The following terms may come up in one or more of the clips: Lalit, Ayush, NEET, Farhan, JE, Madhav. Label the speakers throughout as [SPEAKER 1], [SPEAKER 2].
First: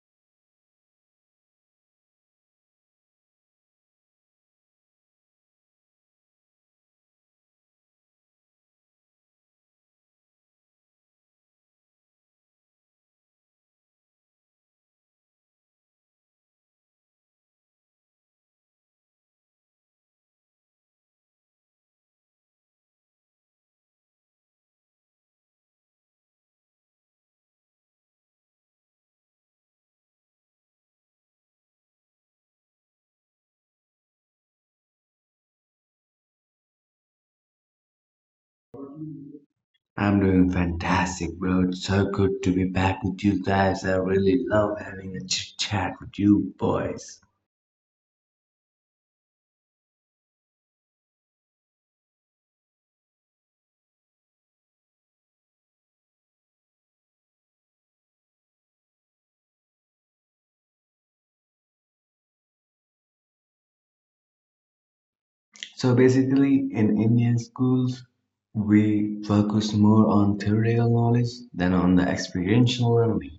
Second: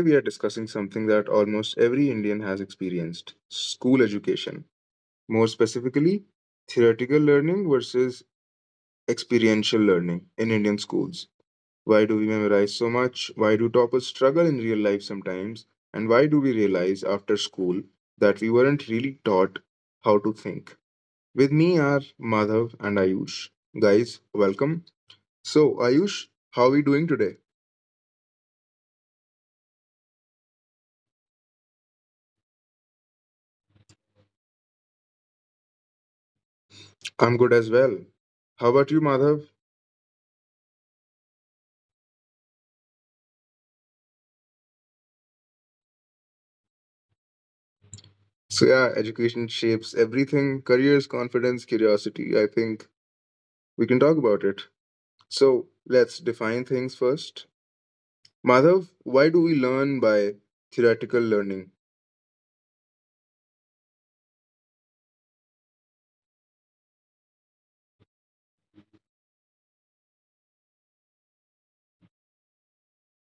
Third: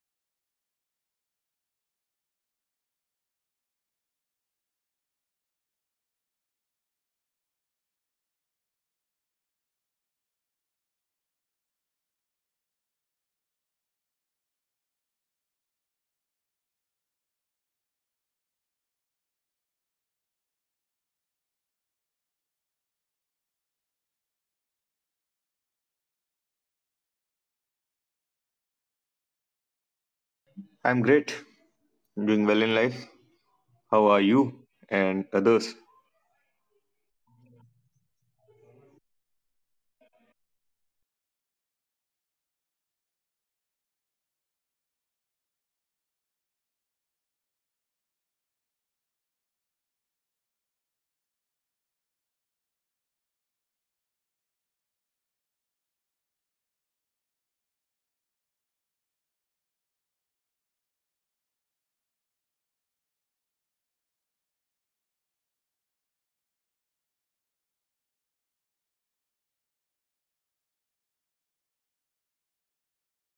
[SPEAKER 1] we are discussing something that almost every Indian has experienced: school education. More specifically, theoretical learning versus experiential learning in Indian schools. Why do we memorize so much? Why do toppers struggle in real life sometimes? And why do we realize after school that we weren't really taught how to think? With me are Madhav and Ayush. Guys, welcome. So, Ayush, how are we doing today?
[SPEAKER 2] I'm great, doing well in life. How are you and others?
[SPEAKER 1] I'm good as well. How about you, Madhav?
[SPEAKER 3] I'm doing fantastic, bro. It's so good to be back with you guys. I really love having a chit chat with you boys.
[SPEAKER 1] So, yeah, education shapes everything: careers, confidence, curiosity. I think we can talk about it. So, let's define things first. Madhav, why do we learn by theoretical learning?
[SPEAKER 3] So basically, in Indian schools, we focus more on theoretical knowledge than on the experiential learning.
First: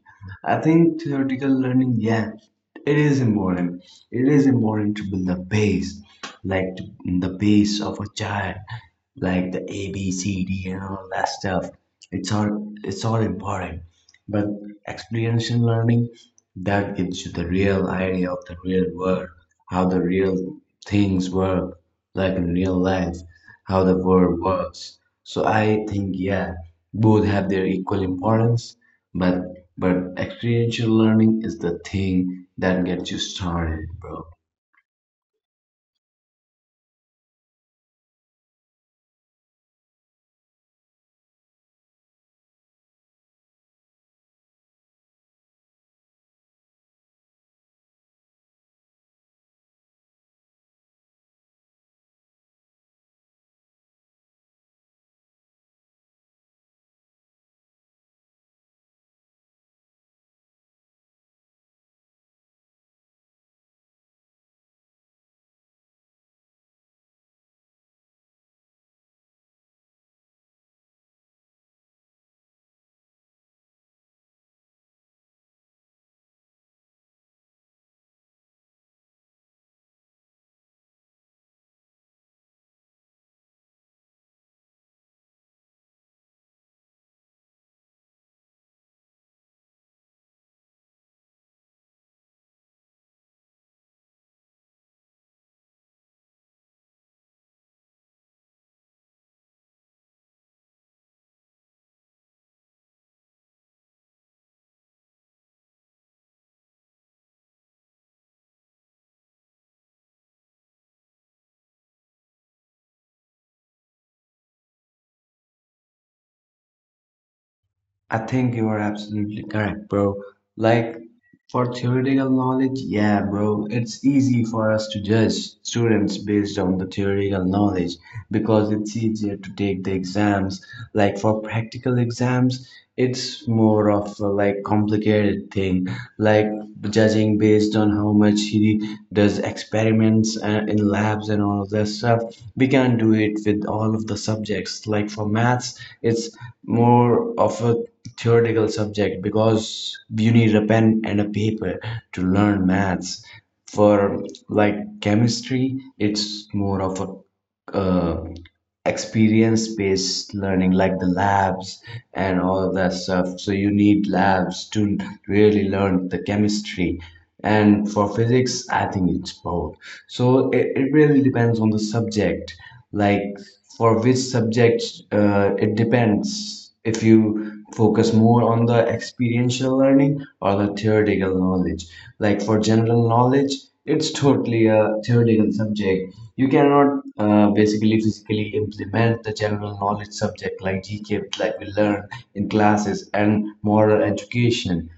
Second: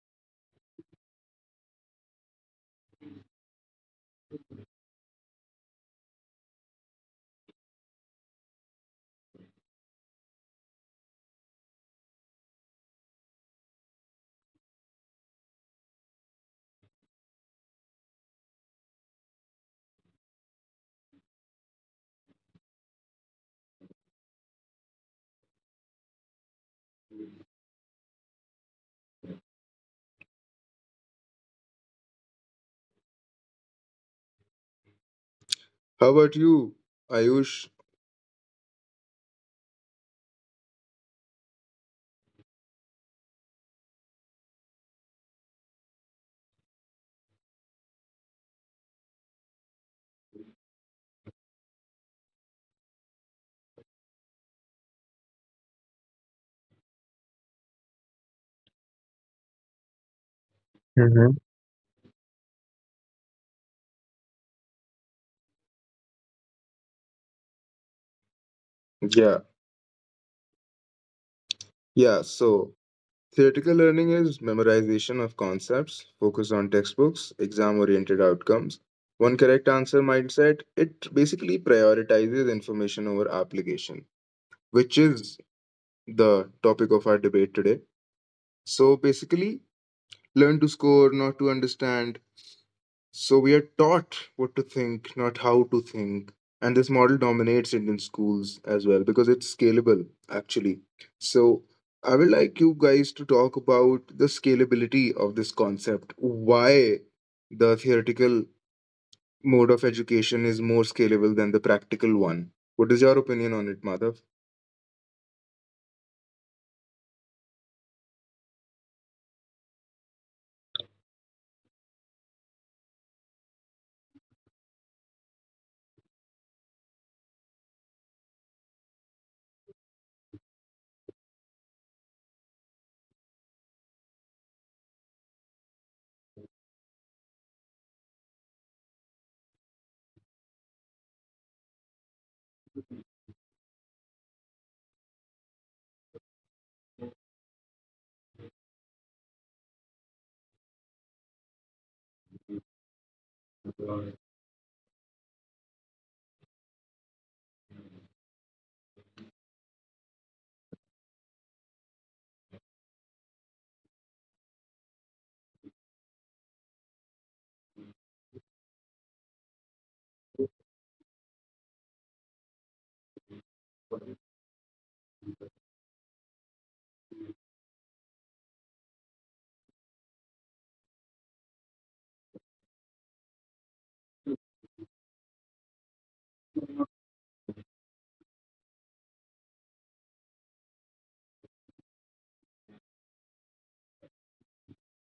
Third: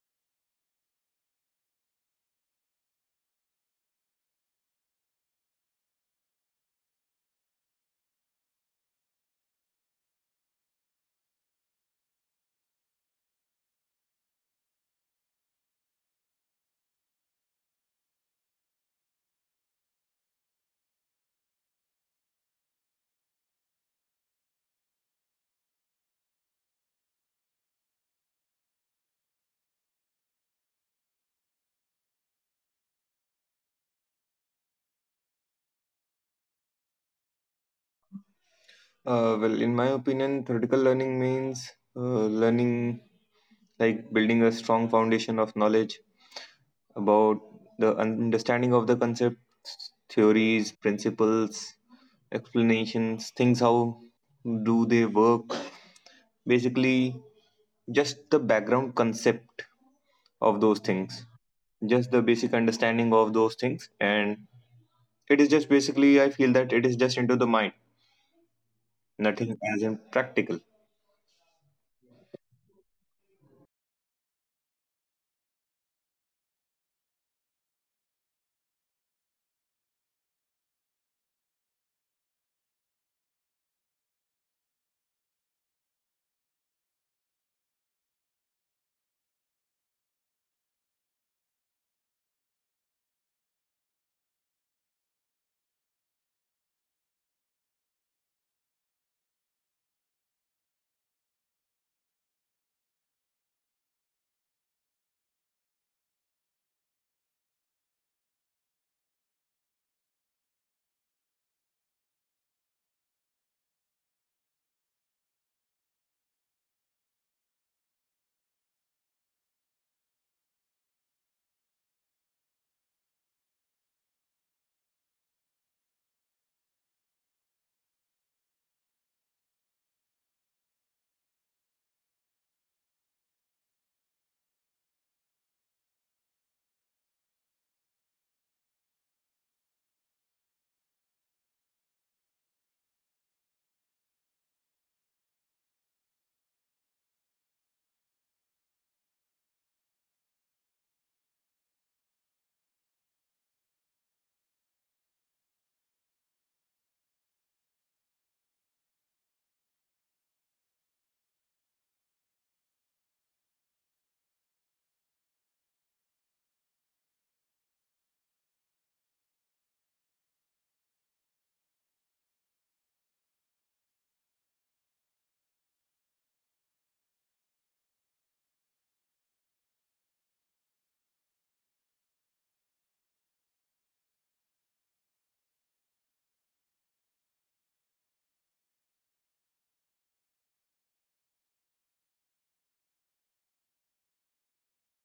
[SPEAKER 3] I think theoretical learning, yeah, it is important. It is important to build the base, like the base of a child, like the A, B, C, D, and all that stuff. It's all it's all important. But experiential learning, that gives you the real idea of the real world, how the real things work, like in real life how the world works. So I think, yeah, both have their equal importance, but but experiential learning is the thing that gets you started, bro.
[SPEAKER 1] How about you, Ayush?
[SPEAKER 2] Well, in my opinion, theoretical learning means learning like building a strong foundation of knowledge about the understanding of the concepts, theories, principles, explanations, things how do they work. Basically, just the background concept of those things,
[SPEAKER 1] Hmm.
[SPEAKER 2] just the basic understanding of those things, and it is just basically I feel that it is just into the mind
[SPEAKER 1] Yeah,
[SPEAKER 2] nothing as in practical.
[SPEAKER 1] yeah. So, theoretical learning is memorization of concepts, focus on textbooks, exam oriented outcomes. One correct answer mindset, it basically prioritizes information over application, which is the topic of our debate today. So basically, learn to score, not to understand. So we are taught what to think, not how to think. And this model dominates Indian schools as well because it's scalable, actually. So I would like you guys to talk about the scalability of this concept, why the theoretical mode of education is more scalable than the practical one. What is your opinion on it, Madhav?
[SPEAKER 3] I think you are absolutely correct, bro. Like, for theoretical knowledge, yeah, bro, it's easy for us to judge students based on the theoretical knowledge because it's easier to take the exams. Like, for practical exams, it's more of a, like, complicated thing, like judging based on how much he does experiments in labs and all of that stuff. We can do it with all of the subjects. Like, for maths, it's more of a theoretical subject because you need a pen and a paper to learn maths. For like chemistry, it's more of a experience-based learning, like the labs and all of that stuff, so you need labs to really learn the chemistry. And for physics, I think it's both. So it really depends on the subject, like for which subject. It depends, if you focus more on the experiential learning or the theoretical knowledge. Like, for general knowledge, it's totally a theoretical subject. You cannot basically physically implement the general knowledge subject, like GK, like we learn in classes, and moral education,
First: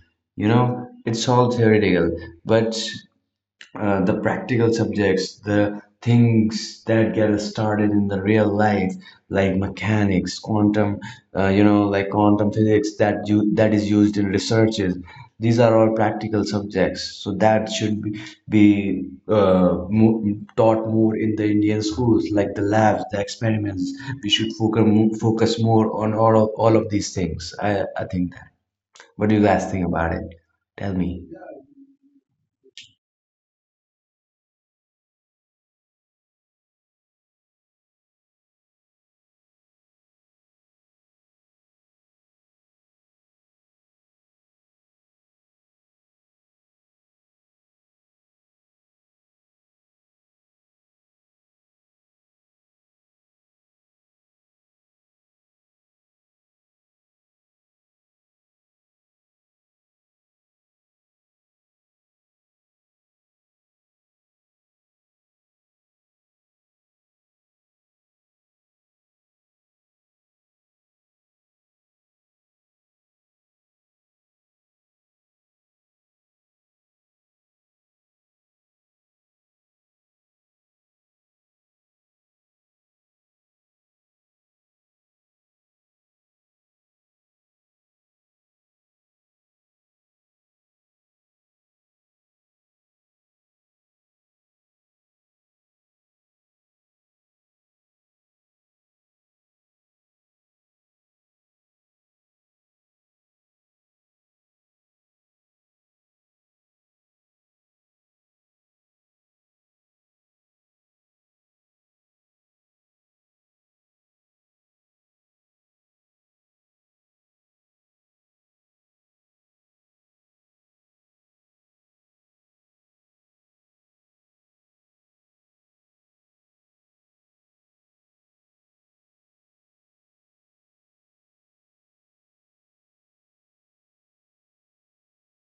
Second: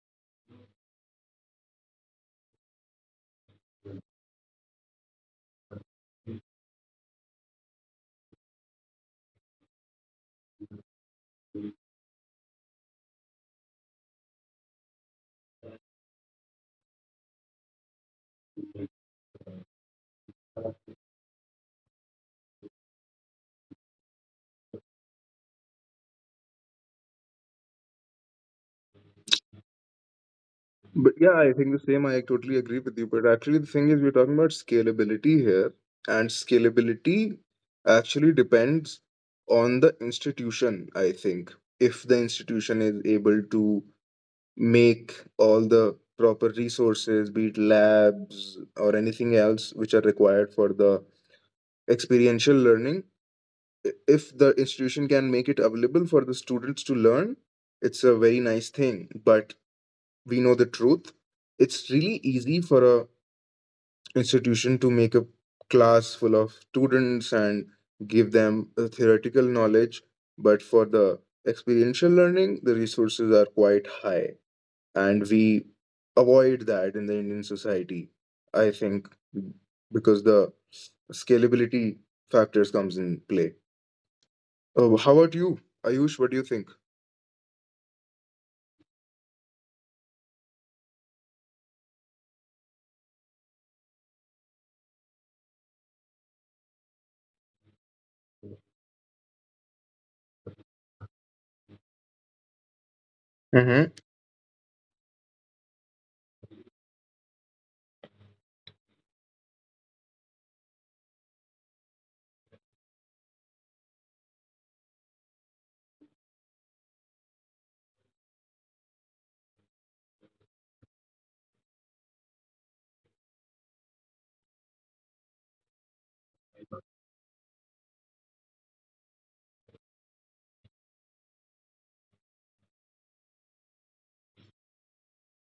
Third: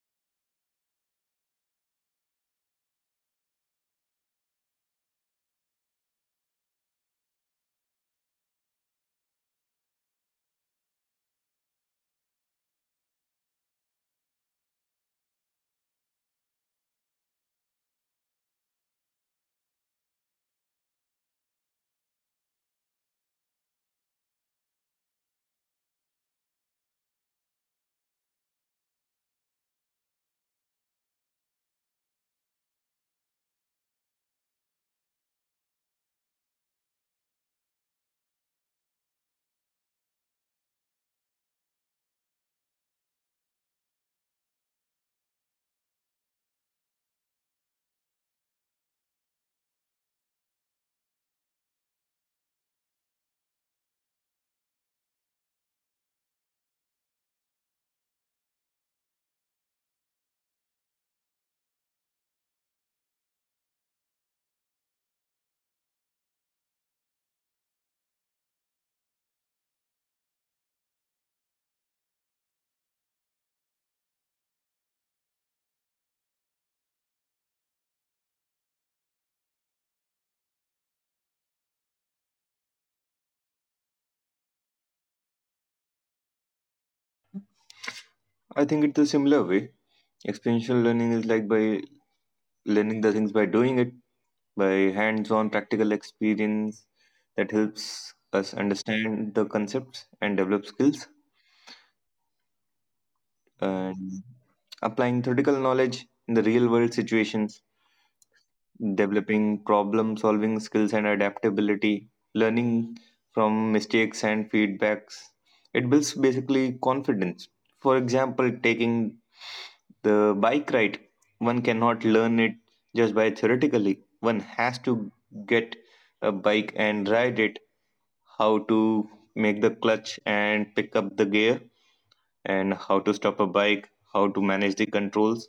[SPEAKER 3] you know it's all theoretical. But the practical subjects, the things that get us started in the real life, like mechanics, quantum, like quantum physics that is used in researches. These are all practical subjects, so that should be taught more in the Indian schools, like the labs, the experiments. We should focus focus more on all of these things. I think that. What do you guys think about it? Tell
[SPEAKER 1] But
[SPEAKER 3] me.
[SPEAKER 1] yeah, I think the same. I totally agree with you. But actually, the thing is, we're talking about scalability here, and scalability actually depends on the institution, I think. If the institution is able to make all the proper resources, be it labs or anything else which are required for the experiential learning, if the institution can make it available for the students to learn, it's a very nice thing. But we know the truth. It's really easy for a institution to make a class full of students and give them a theoretical knowledge. But for the experiential learning, the resources are quite high, and we avoid that in the Indian society, I think, because the scalability factors comes in play. Oh, how about you, Ayush? What do you think?
[SPEAKER 2] I think it's a similar way. Experiential learning is like by learning the things by doing it, by hands on practical experience that helps us understand the concepts and develop skills,
[SPEAKER 1] Mm-hmm.
[SPEAKER 2] and applying theoretical knowledge in the real world situations, developing problem solving skills and adaptability, learning from mistakes and feedbacks. It builds basically confidence. For example, taking the bike ride, one cannot learn it just by theoretically. One has to get a bike and ride it, how to make the clutch and pick up the gear, and how to stop a bike, how to manage the controls.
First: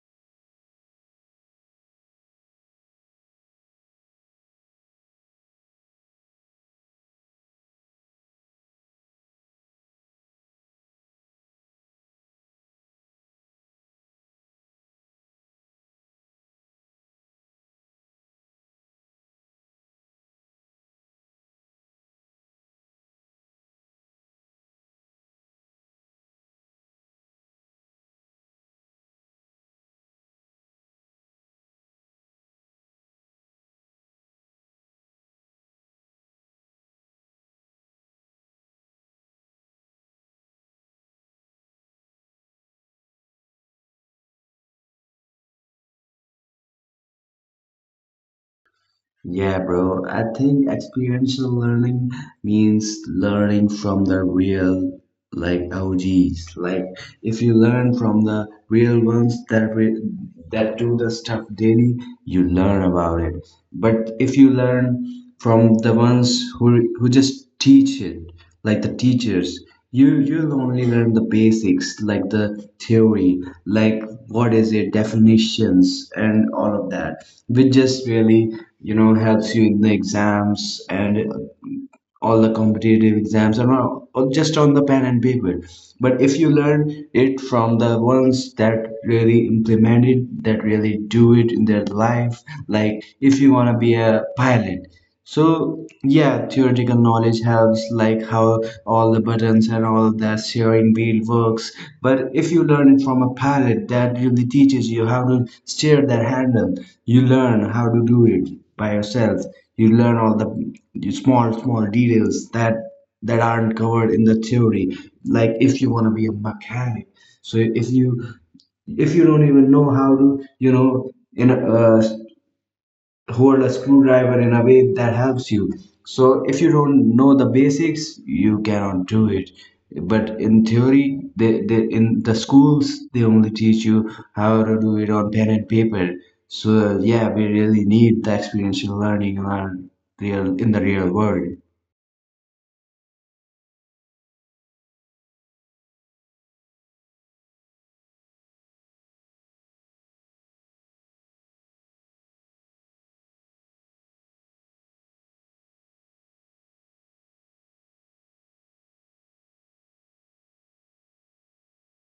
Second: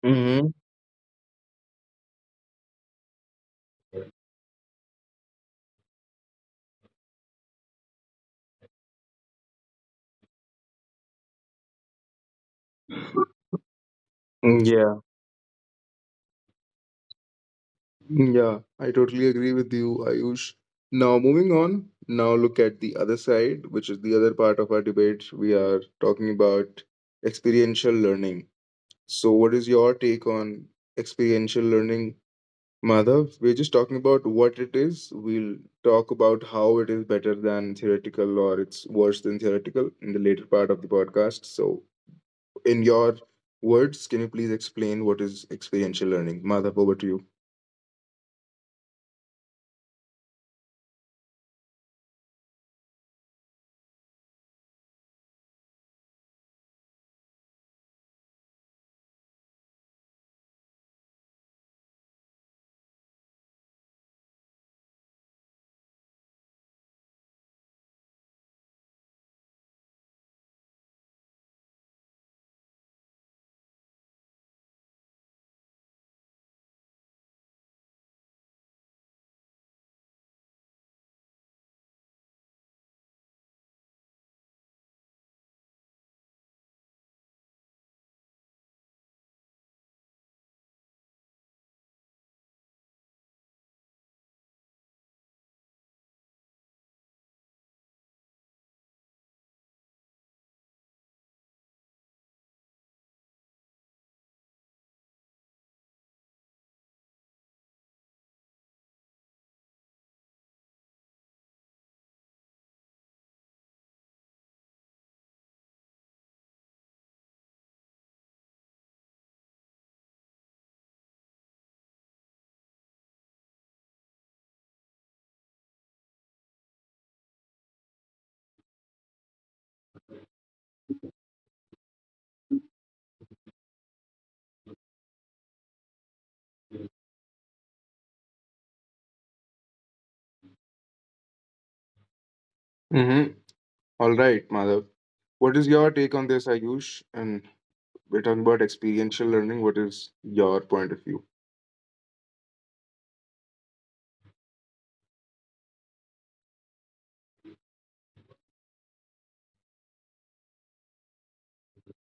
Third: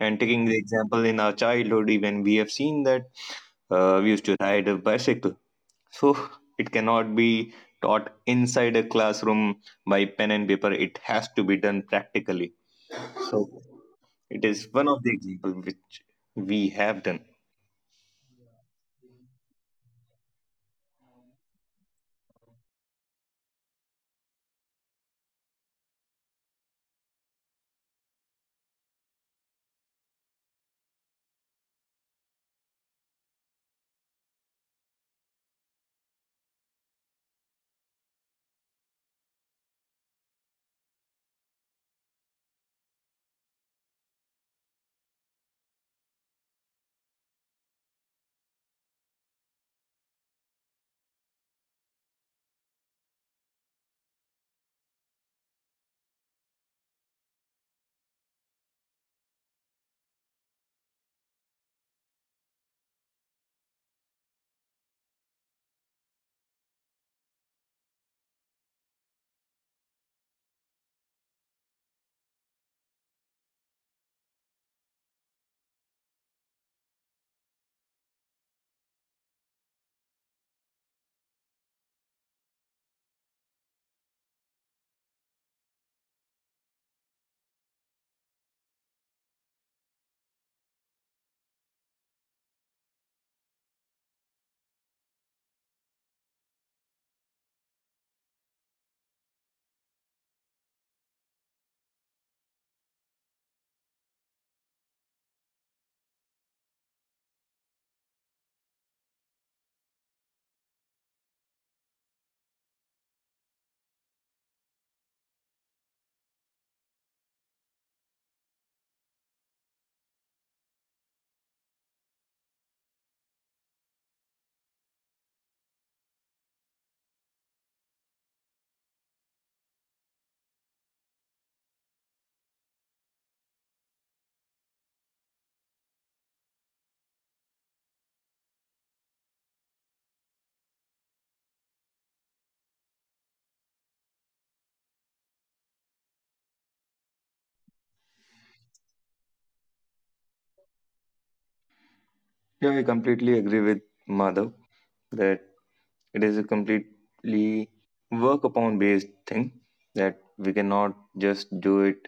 [SPEAKER 2] And taking the example in our childhood, even we have seen that we used to ride a bicycle. So it cannot be taught inside a classroom by pen and paper. It has to be done practically. So it is one
[SPEAKER 1] Mm-hmm.
[SPEAKER 2] of the example which we have done.
[SPEAKER 1] Yeah, I totally agree with you, Ayush. Now, moving on, now look at the other side, which is the other part of our debate. We are talking about experiential learning. So, what is your take on experiential learning, Madhav? We're just talking about what it is. We'll talk about how it is better than theoretical or it's worse than theoretical in the later part of the podcast. So, in your words, can you please explain what is experiential learning? Madhav, over to you.
[SPEAKER 3] Yeah, bro. I think experiential learning means learning from the real, like, OGs. Like, if you learn from the real ones that do the stuff daily, you learn about it. But if you learn from the ones who just teach it, like the teachers, you'll only learn the basics, like the theory, like what is it, definitions, and all of that, which just really helps you in the exams, and all the competitive exams, and not, or just on the pen and paper. But if you learn it from the ones that really implement it, that really do it in their life, like if you want to be a pilot, so yeah, theoretical knowledge helps, like how all the buttons and all that steering wheel works. But if you learn it from a pilot that really teaches you how to steer that handle, you learn how to do it by yourself. You learn all the small, small details that aren't covered in the theory. Like if you want to be a mechanic, so if you don't even know how to you know in hold a screwdriver in a way that helps you. So if you don't know the basics, you cannot do it. But in theory, they in the schools, they only teach you how to do it on pen and paper. So yeah, we really need the experiential learning in the real world.
[SPEAKER 1] Mm-hmm. All right, Madhav. What is your take on this, Ayush? And we're talking about experiential learning. What is your point of view?
[SPEAKER 2] Yeah, I completely agree with Madhav that it is a completely work upon based thing that we cannot just do it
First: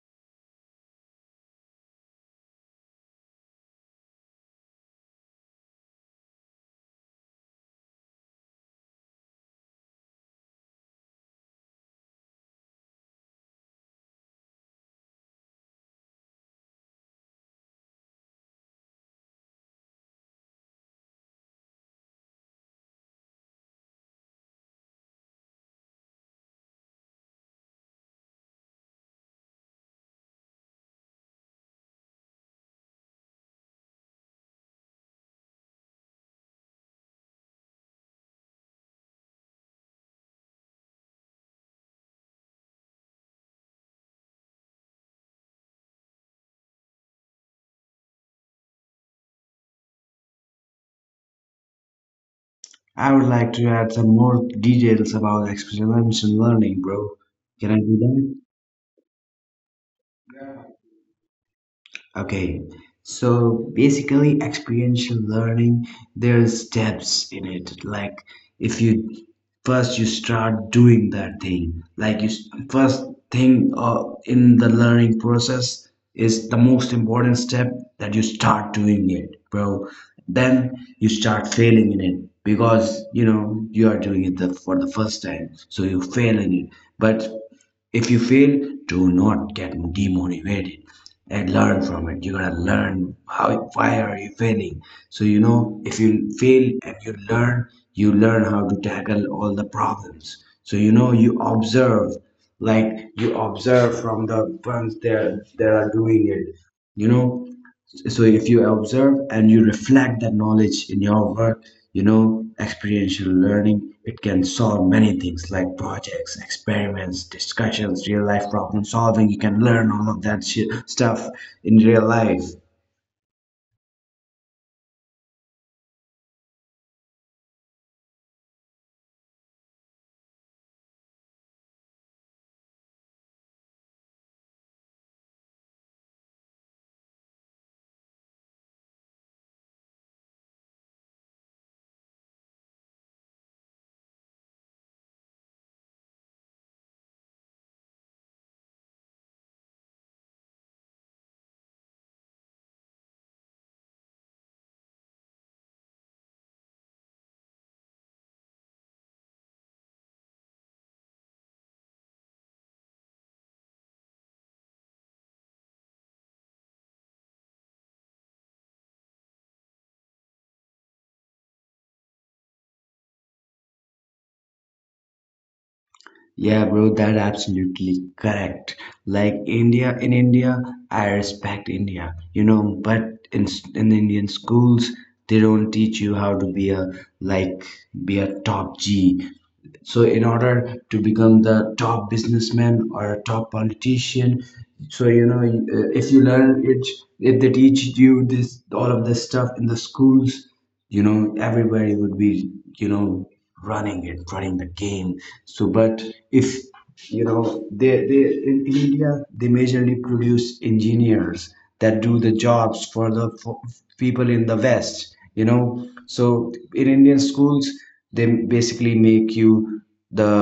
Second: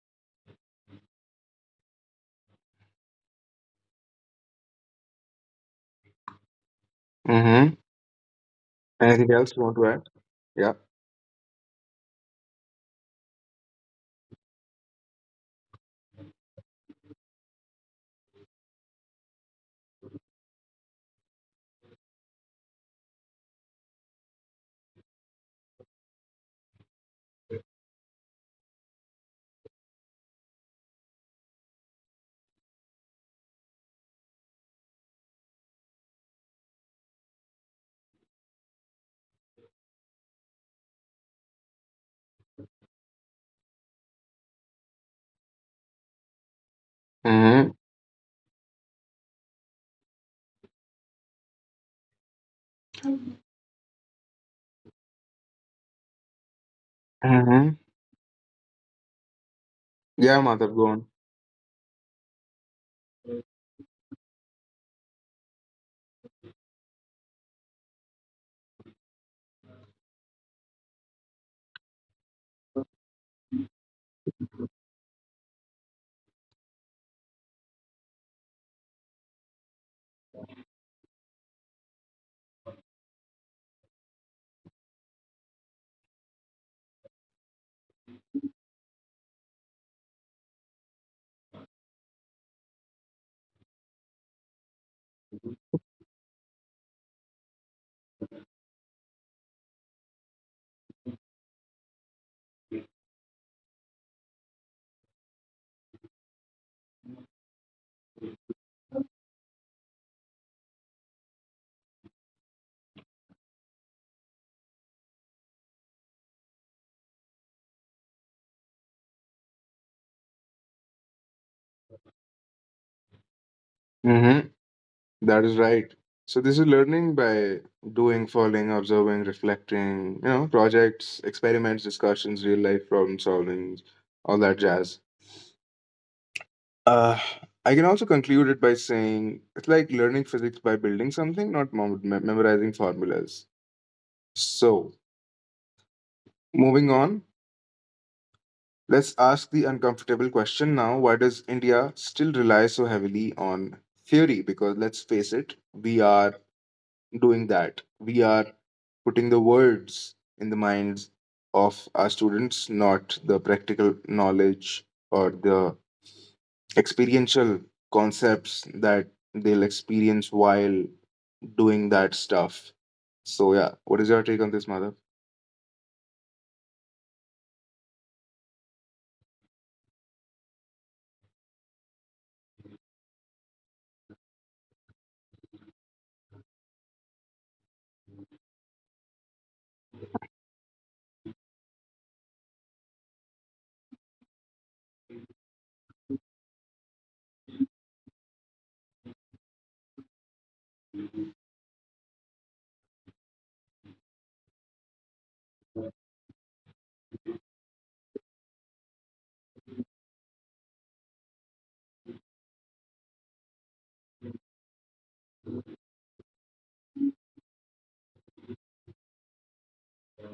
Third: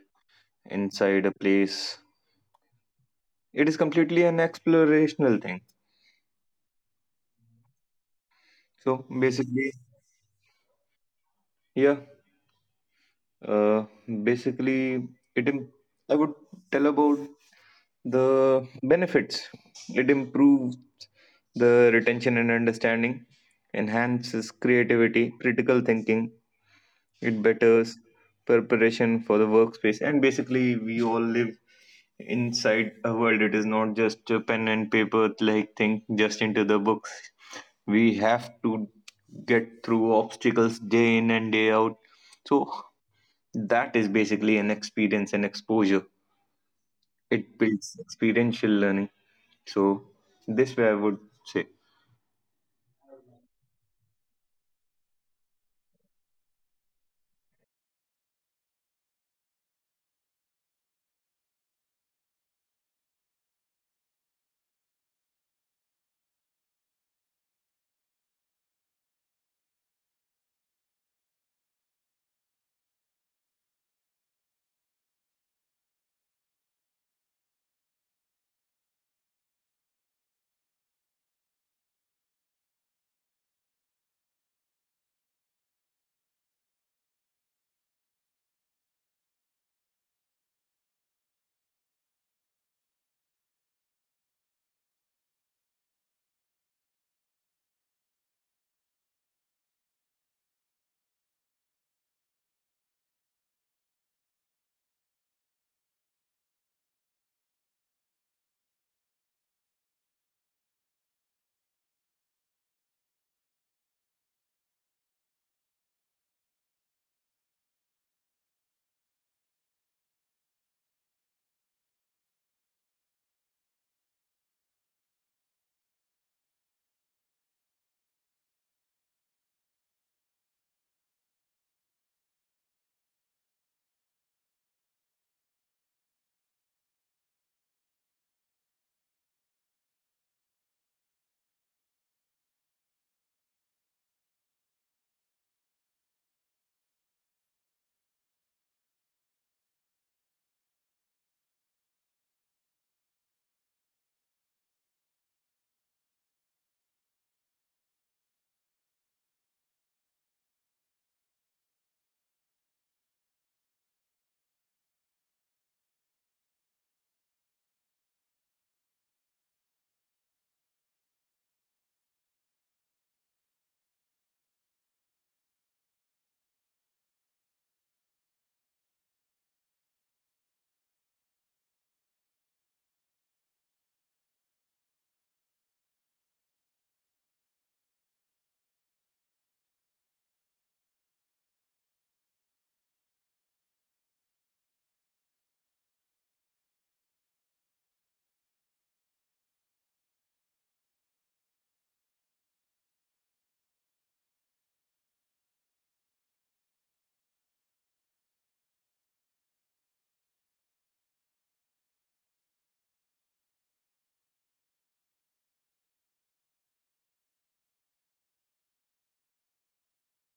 [SPEAKER 2] inside a place. It is completely an explorational thing.
[SPEAKER 1] Mm-hmm.
[SPEAKER 2] So
[SPEAKER 1] Anything else you
[SPEAKER 2] basically,
[SPEAKER 1] want to add? Yeah.
[SPEAKER 2] yeah, uh, basically, it Im- I would tell about the benefits. It improves the retention and understanding, enhances creativity, critical thinking, it betters preparation for the workspace, and basically we all live inside a world. It is not just a pen and paper like thing, just into the books. We have to get through obstacles day in and day out, so that is basically an experience and exposure. It
[SPEAKER 1] Mm-hmm.
[SPEAKER 2] builds experiential learning. So this way I would say.
[SPEAKER 3] I would like to add some more details about experiential learning, bro. Can
[SPEAKER 1] Mm-hmm.
[SPEAKER 3] I do that?
[SPEAKER 1] Yeah, Madhav, go on.
[SPEAKER 3] Okay, so basically, experiential learning, there's steps in it. Like, if you first you start doing that thing, like first thing, in the learning process, is the most important step, that you start doing it, bro. Then you start failing in it because you are doing it for the first time, so you fail in it. But if you fail, do not get demotivated and learn from it. You're gonna learn how why are you failing. So if you fail and you learn how to tackle all the problems. So you observe, like you observe from the ones that are doing it. You know so if you observe and you reflect that knowledge in your work, experiential learning, it can solve many things, like projects, experiments, discussions, real life problem solving. You can learn all of that stuff in real life.
[SPEAKER 1] Mm-hmm. That is right. So this is learning by doing, following, observing, reflecting, projects, experiments, discussions, real life problem solving, all that jazz. Uh, I can also conclude it by saying it's like learning physics by building something, not memorizing formulas. So, moving on, let's ask the uncomfortable question now. Why does India still rely so heavily on theory? Because let's face it, we are doing that. We are putting the words in the minds of our students, not the practical knowledge or the experiential concepts that they'll experience while doing that stuff. So, yeah, what is your take on this, Madhav?
[SPEAKER 3] Yeah, bro, that absolutely correct. Like, India, in India, I respect India, but in Indian schools, they don't teach you how to like be a top G. So in order to become the top businessman or a top politician, so, if you learn it if they teach you this all of this stuff in the schools, everybody would be, you know running the game. So, but if you know they in India, they majorly produce engineers that do the jobs for the for people in the west, so in Indian schools, they basically make you the,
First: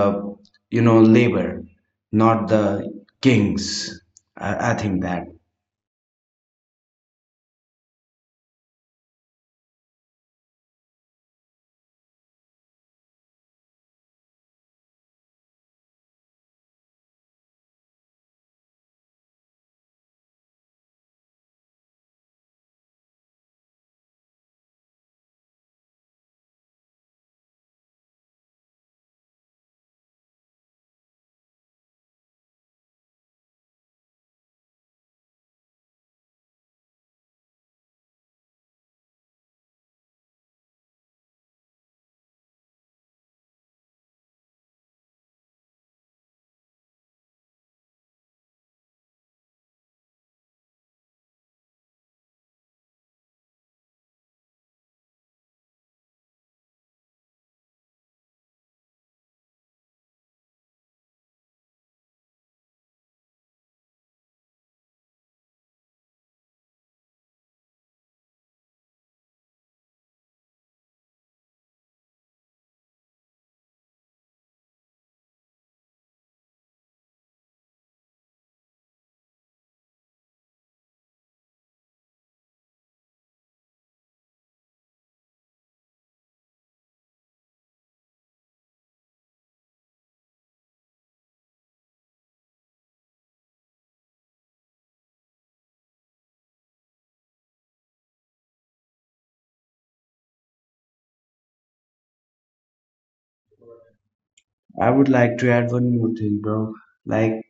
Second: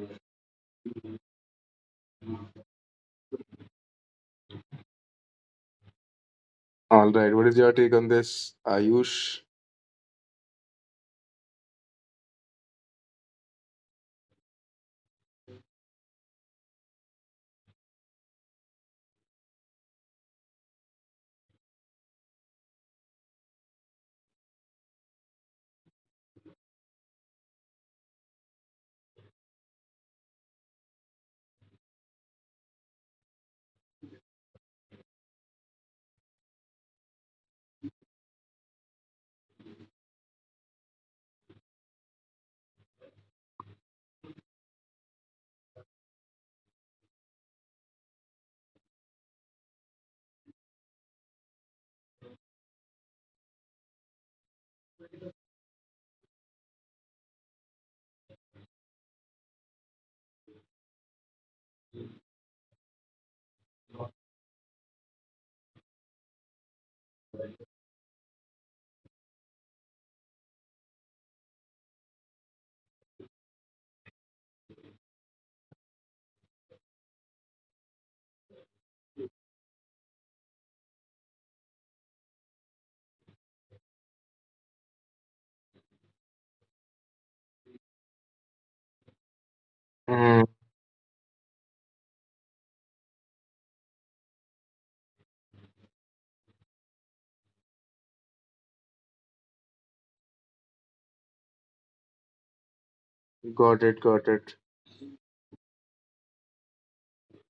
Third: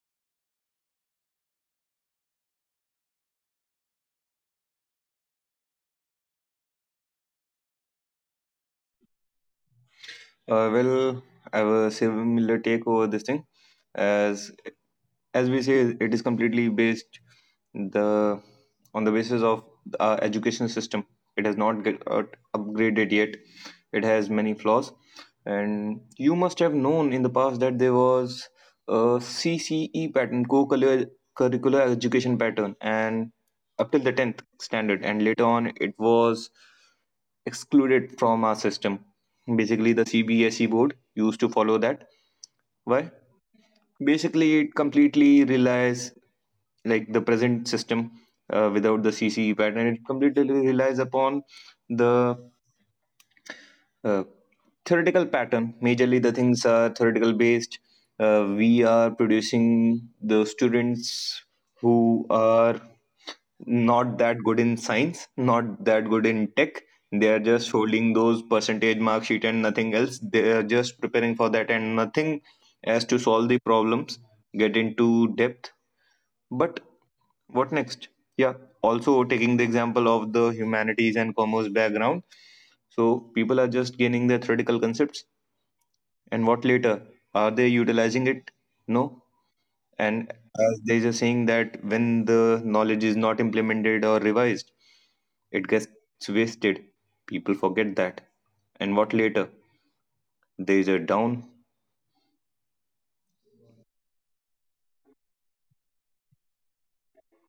[SPEAKER 3] labor, not the kings, I think that.
[SPEAKER 1] All right, what is your take on this, Ayush?
[SPEAKER 2] Well, I have a similar take over this thing. As as we say, it is completely based the on the basis of our education system. It has not get, upgraded yet. It has many flaws, and you must have known in the past that there was a CCE pattern, co-curricular curricular education pattern, and up till the 10th standard, and later on it was excluded from our system. Basically the CBSE board used to follow that. Why? Basically, it completely relies like the present system, without the CCE pattern. It completely relies upon the uh, theoretical pattern. Majorly the things are theoretical based. We are producing the students who are not that good in science, not that good in tech. They are just holding those percentage mark sheet and nothing else. They are just preparing for that and nothing as to solve the problems, get into depth. But what next? Yeah, also taking the example of the humanities and commerce background, so people are just gaining their theoretical concepts. And what later? Are they utilizing it? No. And as there is a saying that when the knowledge is not implemented or revised, it gets wasted. People forget that. And what later? There is a down.
[SPEAKER 1] Got it, got it.
[SPEAKER 3] I would like to add one more thing, bro. Like,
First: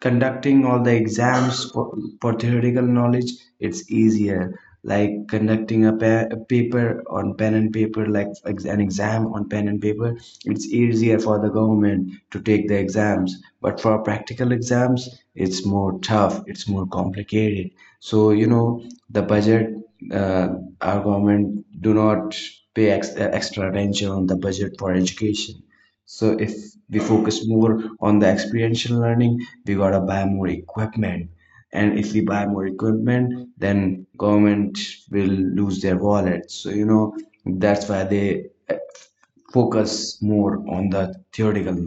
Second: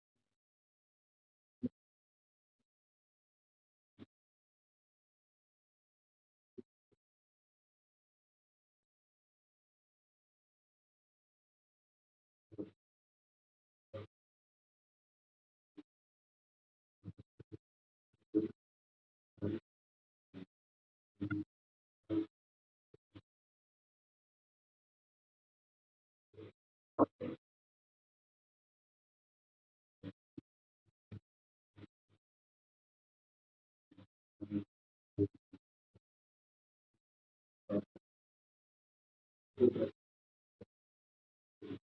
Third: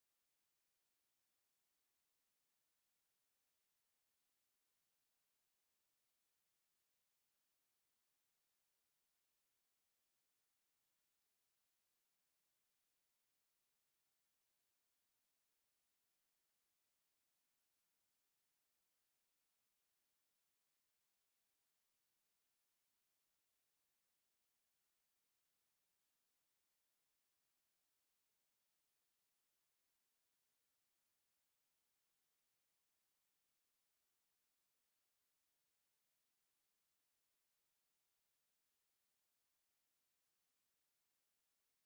[SPEAKER 3] conducting all the exams for theoretical knowledge, it's easier, like conducting a paper on pen and paper, like an exam on pen and paper. It's easier for the government to take the exams, but for practical exams, it's more tough, it's more complicated. So, the budget, uh, our government do not pay extra attention on the budget for education. So if we focus more on the experiential learning, we gotta buy more equipment, and if we buy more equipment, then government will lose their wallet. So, that's why they focus more on the theoretical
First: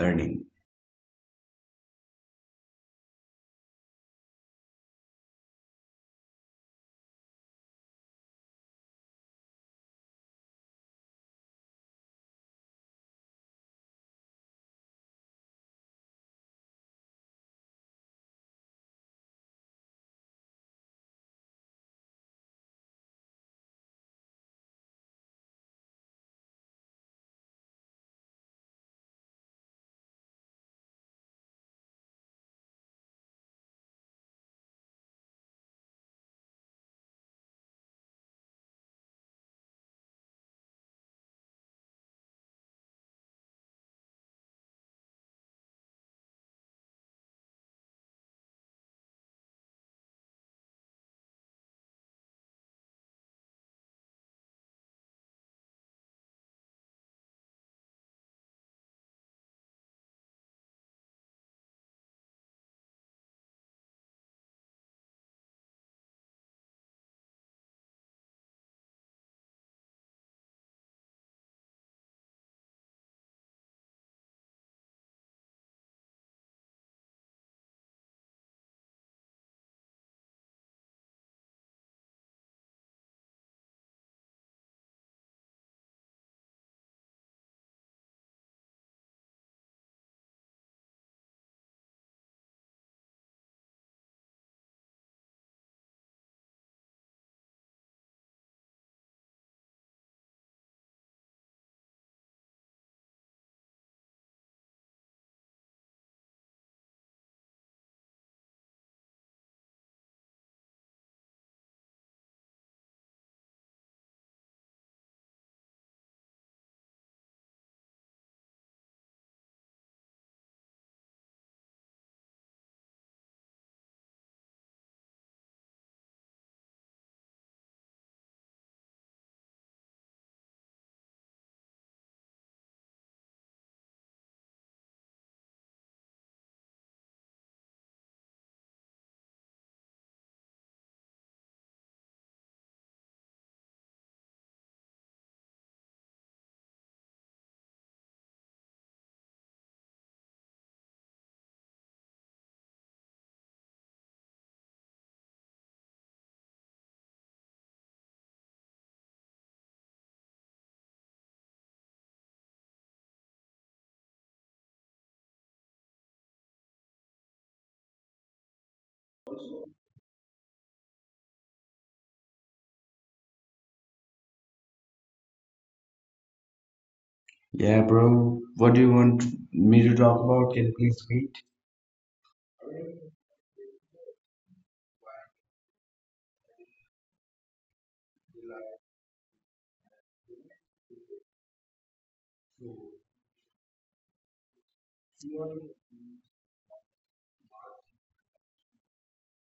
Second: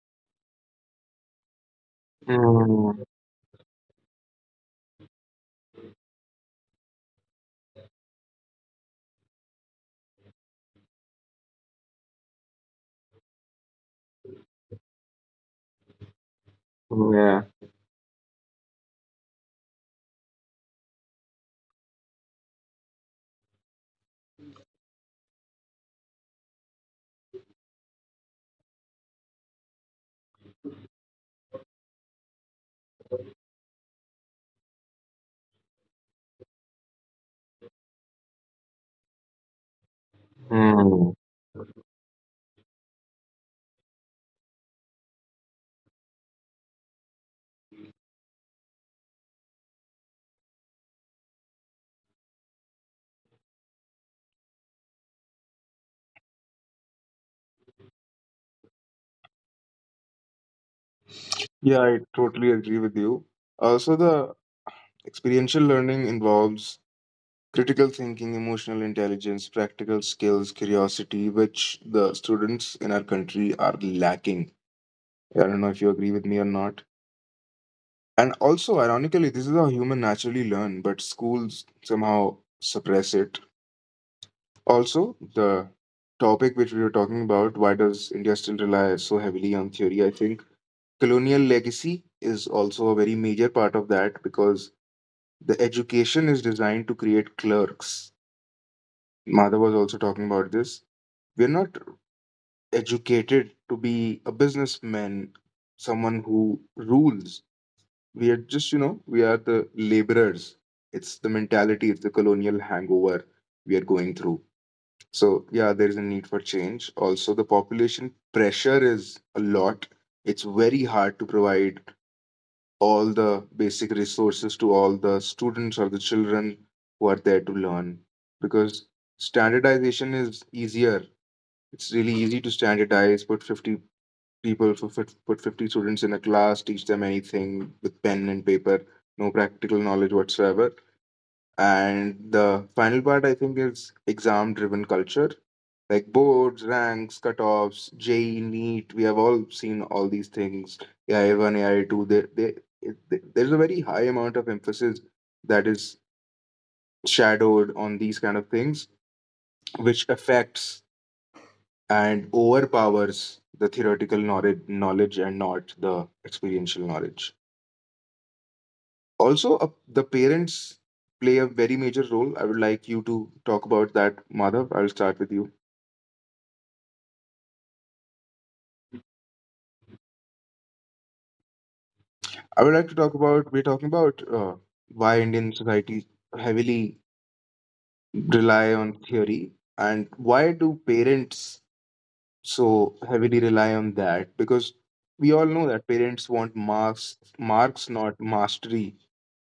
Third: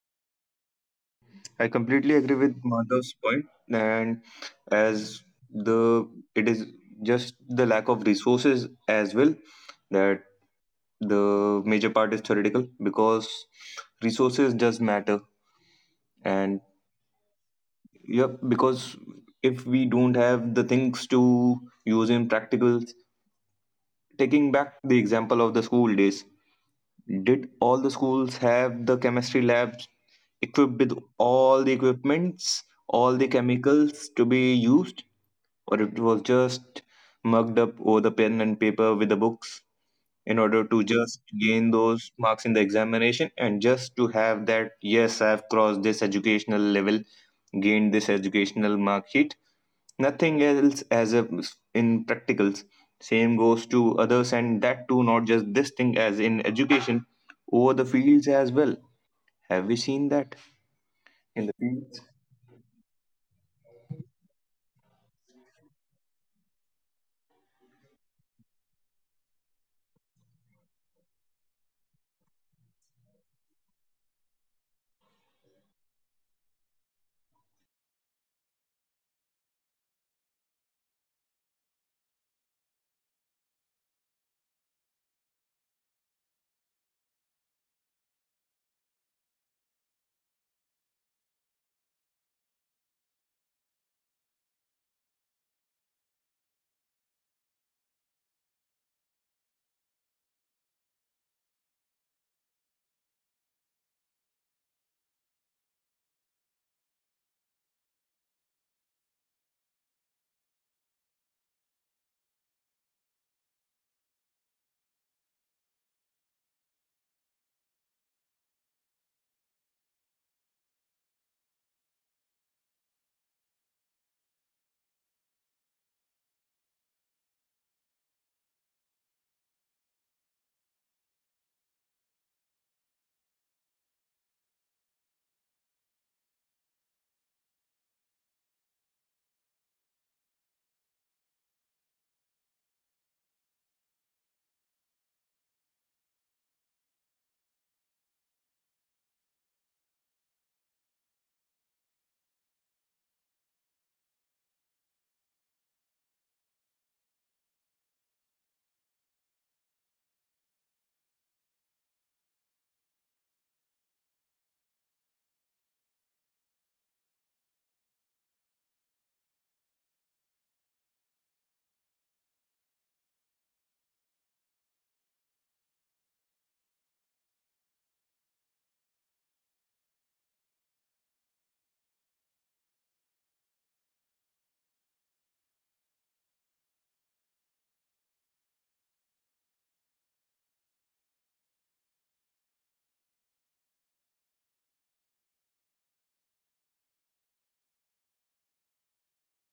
[SPEAKER 3] learning.
[SPEAKER 2] I completely agree with
[SPEAKER 1] Mm,
[SPEAKER 2] Madhav's point, and as the it is just the lack of resources as well, that the major part is theoretical because resources does matter. And
[SPEAKER 1] yeah.
[SPEAKER 2] yep, because if we don't have the things to use in practicals, taking back the example of the school days, did all the schools have the chemistry labs equipped with all the equipments, all the chemicals to be used, or it was just mugged up over the pen and paper with the books in order to
[SPEAKER 1] Mm.
[SPEAKER 2] just gain those marks in the examination and just to have that yes, I've crossed this educational level, gained this educational mark sheet, nothing else as a in practicals. Same goes to others, and that too not just this thing as in education, over the fields as well. Have we seen that in the
[SPEAKER 1] Yeah, I
[SPEAKER 2] fields?
[SPEAKER 1] totally agree with you. Also, the experiential learning involves critical thinking, emotional intelligence, practical skills, curiosity, which the students in our country are lacking. I don't know if you agree with me or not. And also, ironically, this is how human naturally learn, but schools somehow suppress it. Also, the topic which we were talking about, why does India still rely so heavily on theory? I think colonial legacy is also a very major part of that because the education is designed to create clerks. Madhav was also talking about this. We're not educated to be a businessman, someone who rules. We are just, we are the laborers. It's the mentality, it's the colonial hangover we are going through. So, yeah, there is a need for change. Also, the population pressure is a lot. It's very hard to provide all the basic resources to all the students or the children who are there to learn because standardization is easier. It's really easy to standardize, put 50 people for fif- put 50 students in a class, teach them anything with pen and paper, no practical knowledge whatsoever. And the final part, I think, is exam driven culture, like boards, ranks, cutoffs, JE, NEET. We have all seen all these things. AI one, AI two. There's a very high amount of emphasis that is shadowed on these kind of things, which affects and overpowers the theoretical knowledge and not the experiential knowledge. Also, the parents play a very major role. I would like you to talk about that, Madhav. I'll start with you.
[SPEAKER 3] Yeah, bro, what do you want me to talk about? Can you please speak?
[SPEAKER 1] I would like to talk about we're talking about why Indian society heavily rely on theory and why do parents so heavily rely on that? Because we all know that parents want marks, marks not mastery.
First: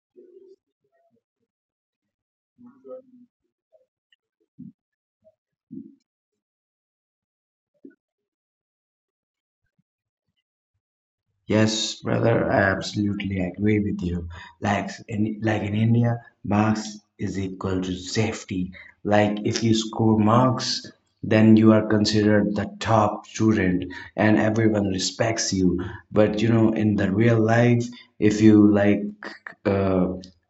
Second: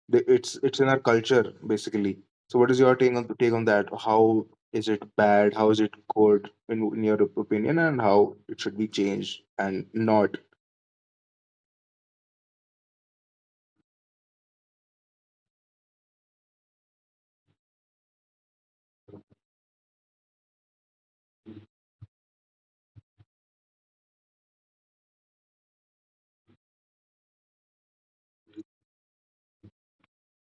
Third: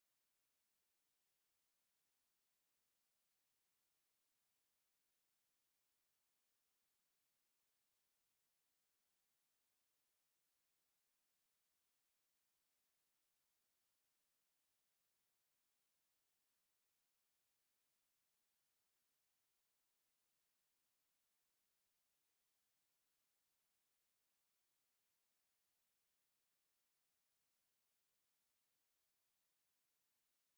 [SPEAKER 1] It's in our culture basically. So what is your take on that? How is it bad? How is it good in your opinion? And how it should be changed and not?
[SPEAKER 3] Yes, brother, I absolutely agree with you. Like in India, marks is equal to safety. Like if you score marks, then you are considered the top student and everyone respects you. But, in the real life, if you uh,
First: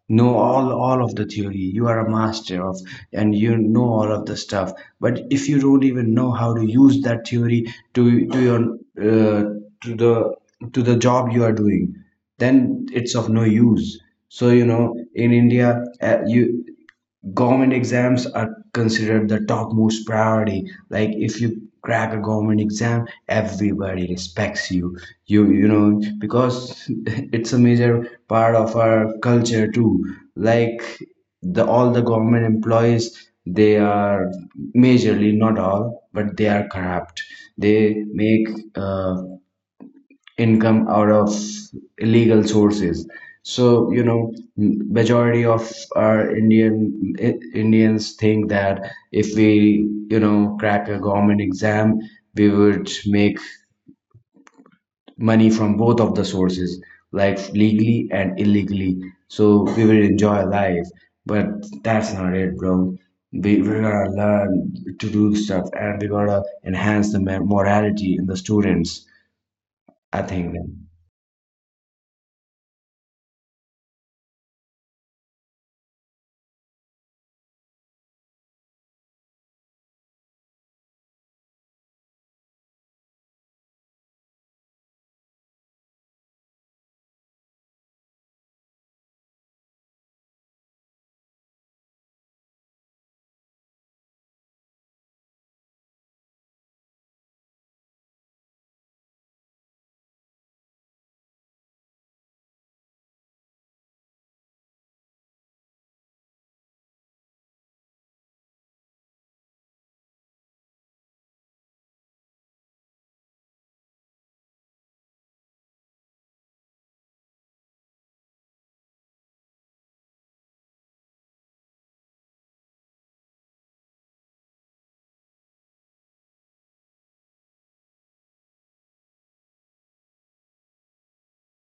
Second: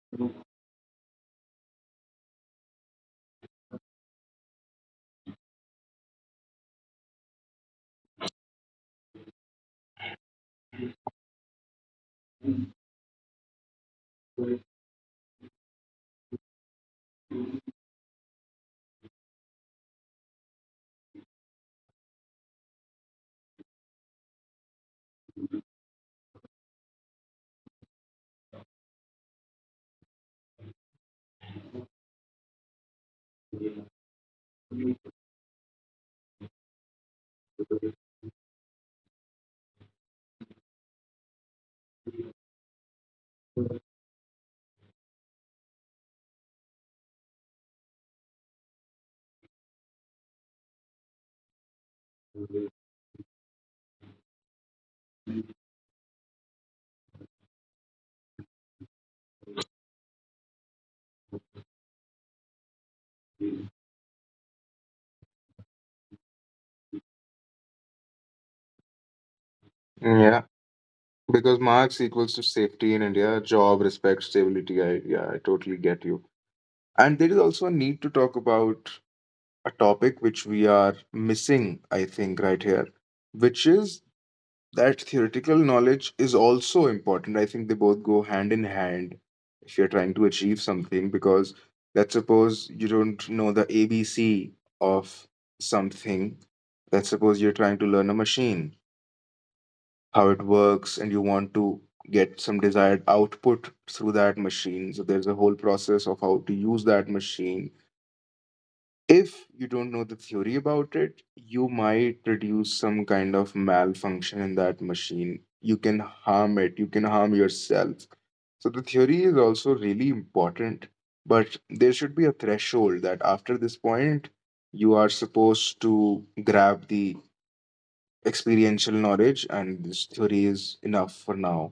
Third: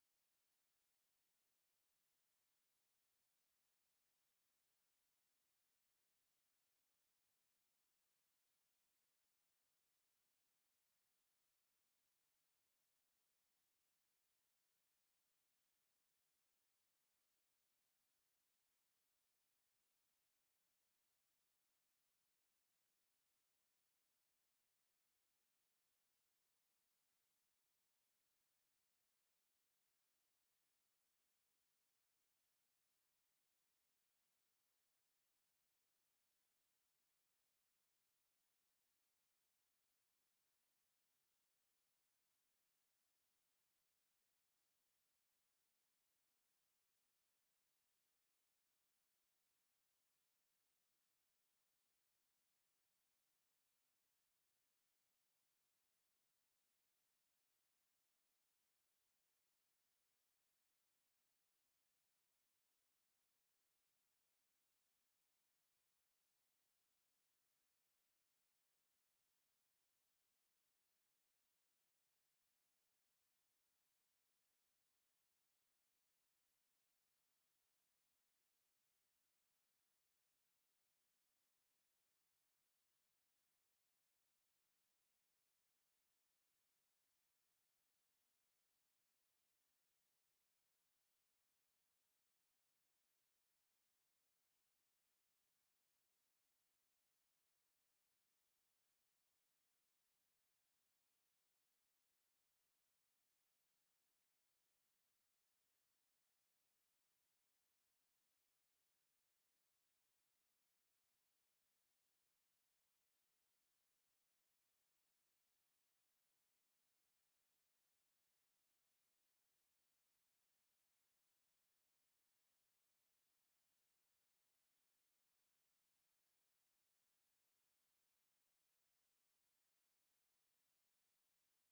[SPEAKER 3] know all of the theory, you are a master of, and you know all of the stuff. But if you don't even know how to use that theory to your to the to the job you are doing, then it's of no use. So, in India, you government exams are considered the topmost priority. Like, if you crack a government exam, everybody respects you, you you know because it's a major part of our culture too. Like, the all the government employees, they are, majorly not all, but they are corrupt. They make uh, income out of illegal sources. So, majority of our Indian Indians think that if we, crack a government exam, we would make money from both of the sources, like legally and illegally, so we will enjoy life. But that's not it, bro. We're gonna learn to do stuff, and we got to enhance the morality in the students, I
[SPEAKER 1] Yeah.
[SPEAKER 3] think.
[SPEAKER 1] Because marks equals to safety in India, job, respect, stability. I yeah, I totally get you. And there is also a need to talk about a topic which we are missing, I think, right here, which is that theoretical knowledge is also important. I think they both go hand in hand if you're trying to achieve something, because let's suppose you don't know the ABC of something. Let's suppose you're trying to learn a machine how it works, and you want to get some desired output through that machine. So there's a whole process of how to use that machine. If you don't know the theory about it, you might produce some kind of malfunction in that machine. You can harm it, you can harm yourself. So the theory is also really important, but there should be a threshold that after this point, you are supposed to grab the experiential knowledge, and this theory is enough for now.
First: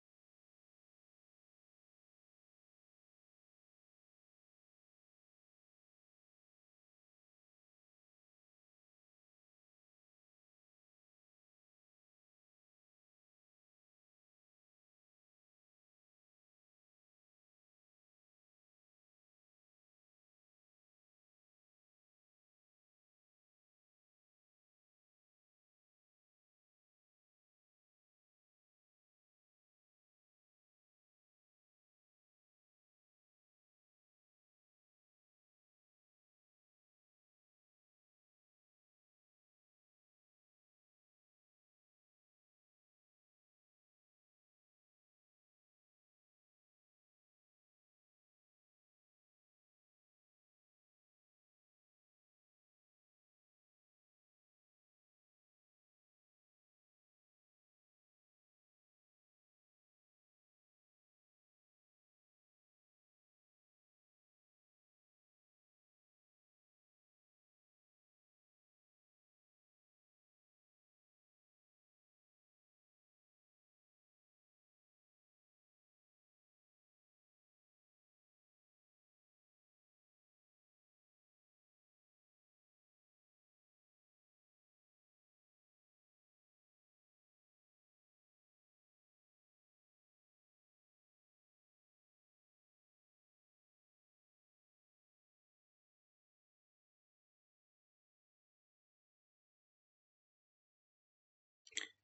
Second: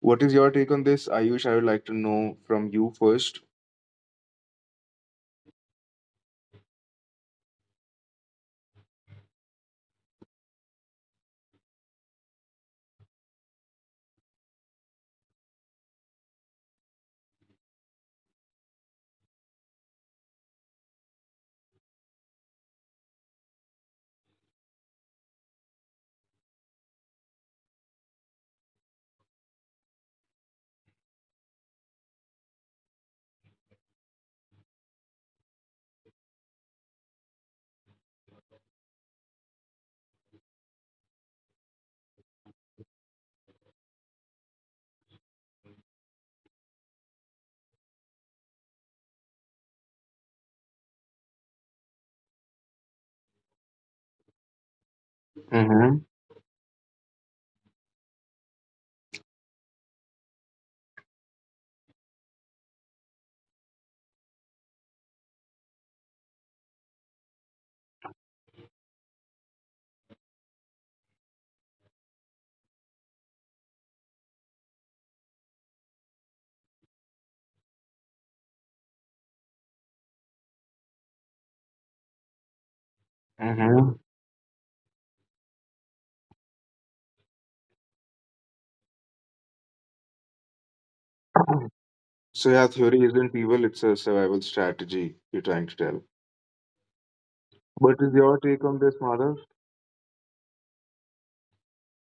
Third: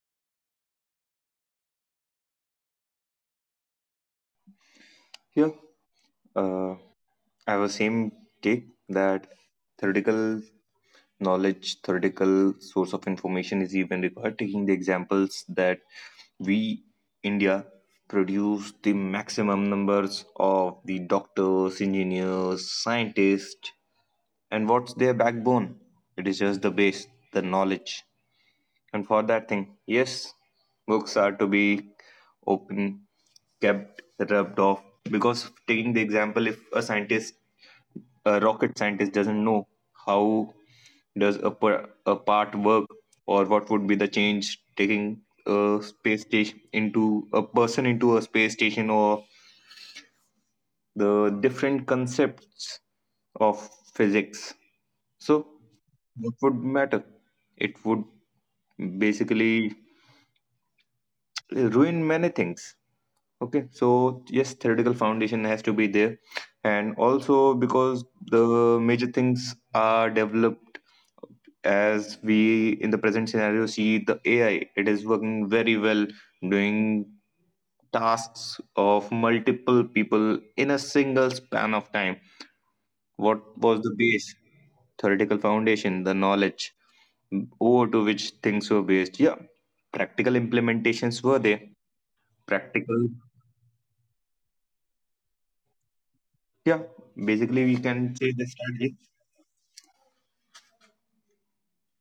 [SPEAKER 1] What is your take on this, Ayush? I would like to know from you first.
[SPEAKER 2] Here, uh, I have a same take that theoretical knowledge, theoretical source of information is even required, taking the examples that we India produce the maximum numbers of the doctors, engineers, scientists. And what's their backbone? It is just the base, the knowledge. And for that thing, yes, books are to be open, kept, rubbed off. Because taking the example, if a scientist, a rocket scientist, doesn't know how does a part work, or what would be the change taking a space station into a person into a space station, or the different concepts of physics, so
[SPEAKER 1] Mm-hmm.
[SPEAKER 2] what would matter, it would basically ruin many things. Okay, so yes, theoretical foundation has to be there. And also because the major things are developed, as we in the present scenario see the AI, it is working very well, doing tasks of multiple people in a single span of time. What was the
[SPEAKER 1] Mm-hmm.
[SPEAKER 2] base? Theoretical foundation, the knowledge over to which things were based. Yeah, practical implementations were there.
[SPEAKER 1] So, yeah, theory
[SPEAKER 2] Practical
[SPEAKER 1] isn't evil, it's a survival strategy you're trying to tell.
[SPEAKER 2] Yeah, basically we
[SPEAKER 1] What is
[SPEAKER 2] can say
[SPEAKER 1] your
[SPEAKER 2] the
[SPEAKER 1] take on this,
[SPEAKER 2] strategy.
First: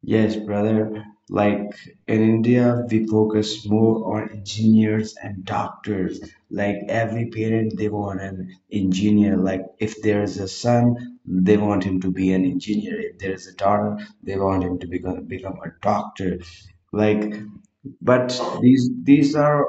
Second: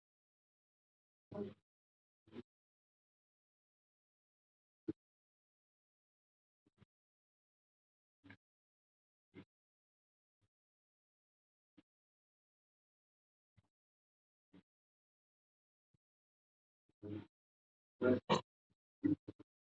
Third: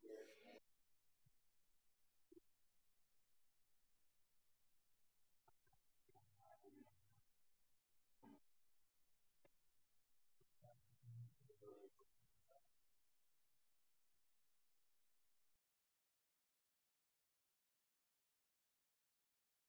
[SPEAKER 3] Yes, brother. Like in India, we focus more on engineers and doctors. Like every parent, they want an engineer. Like, if there is a son, they want him to be an engineer. If there is a daughter, they want him to become a doctor. Like, but these are,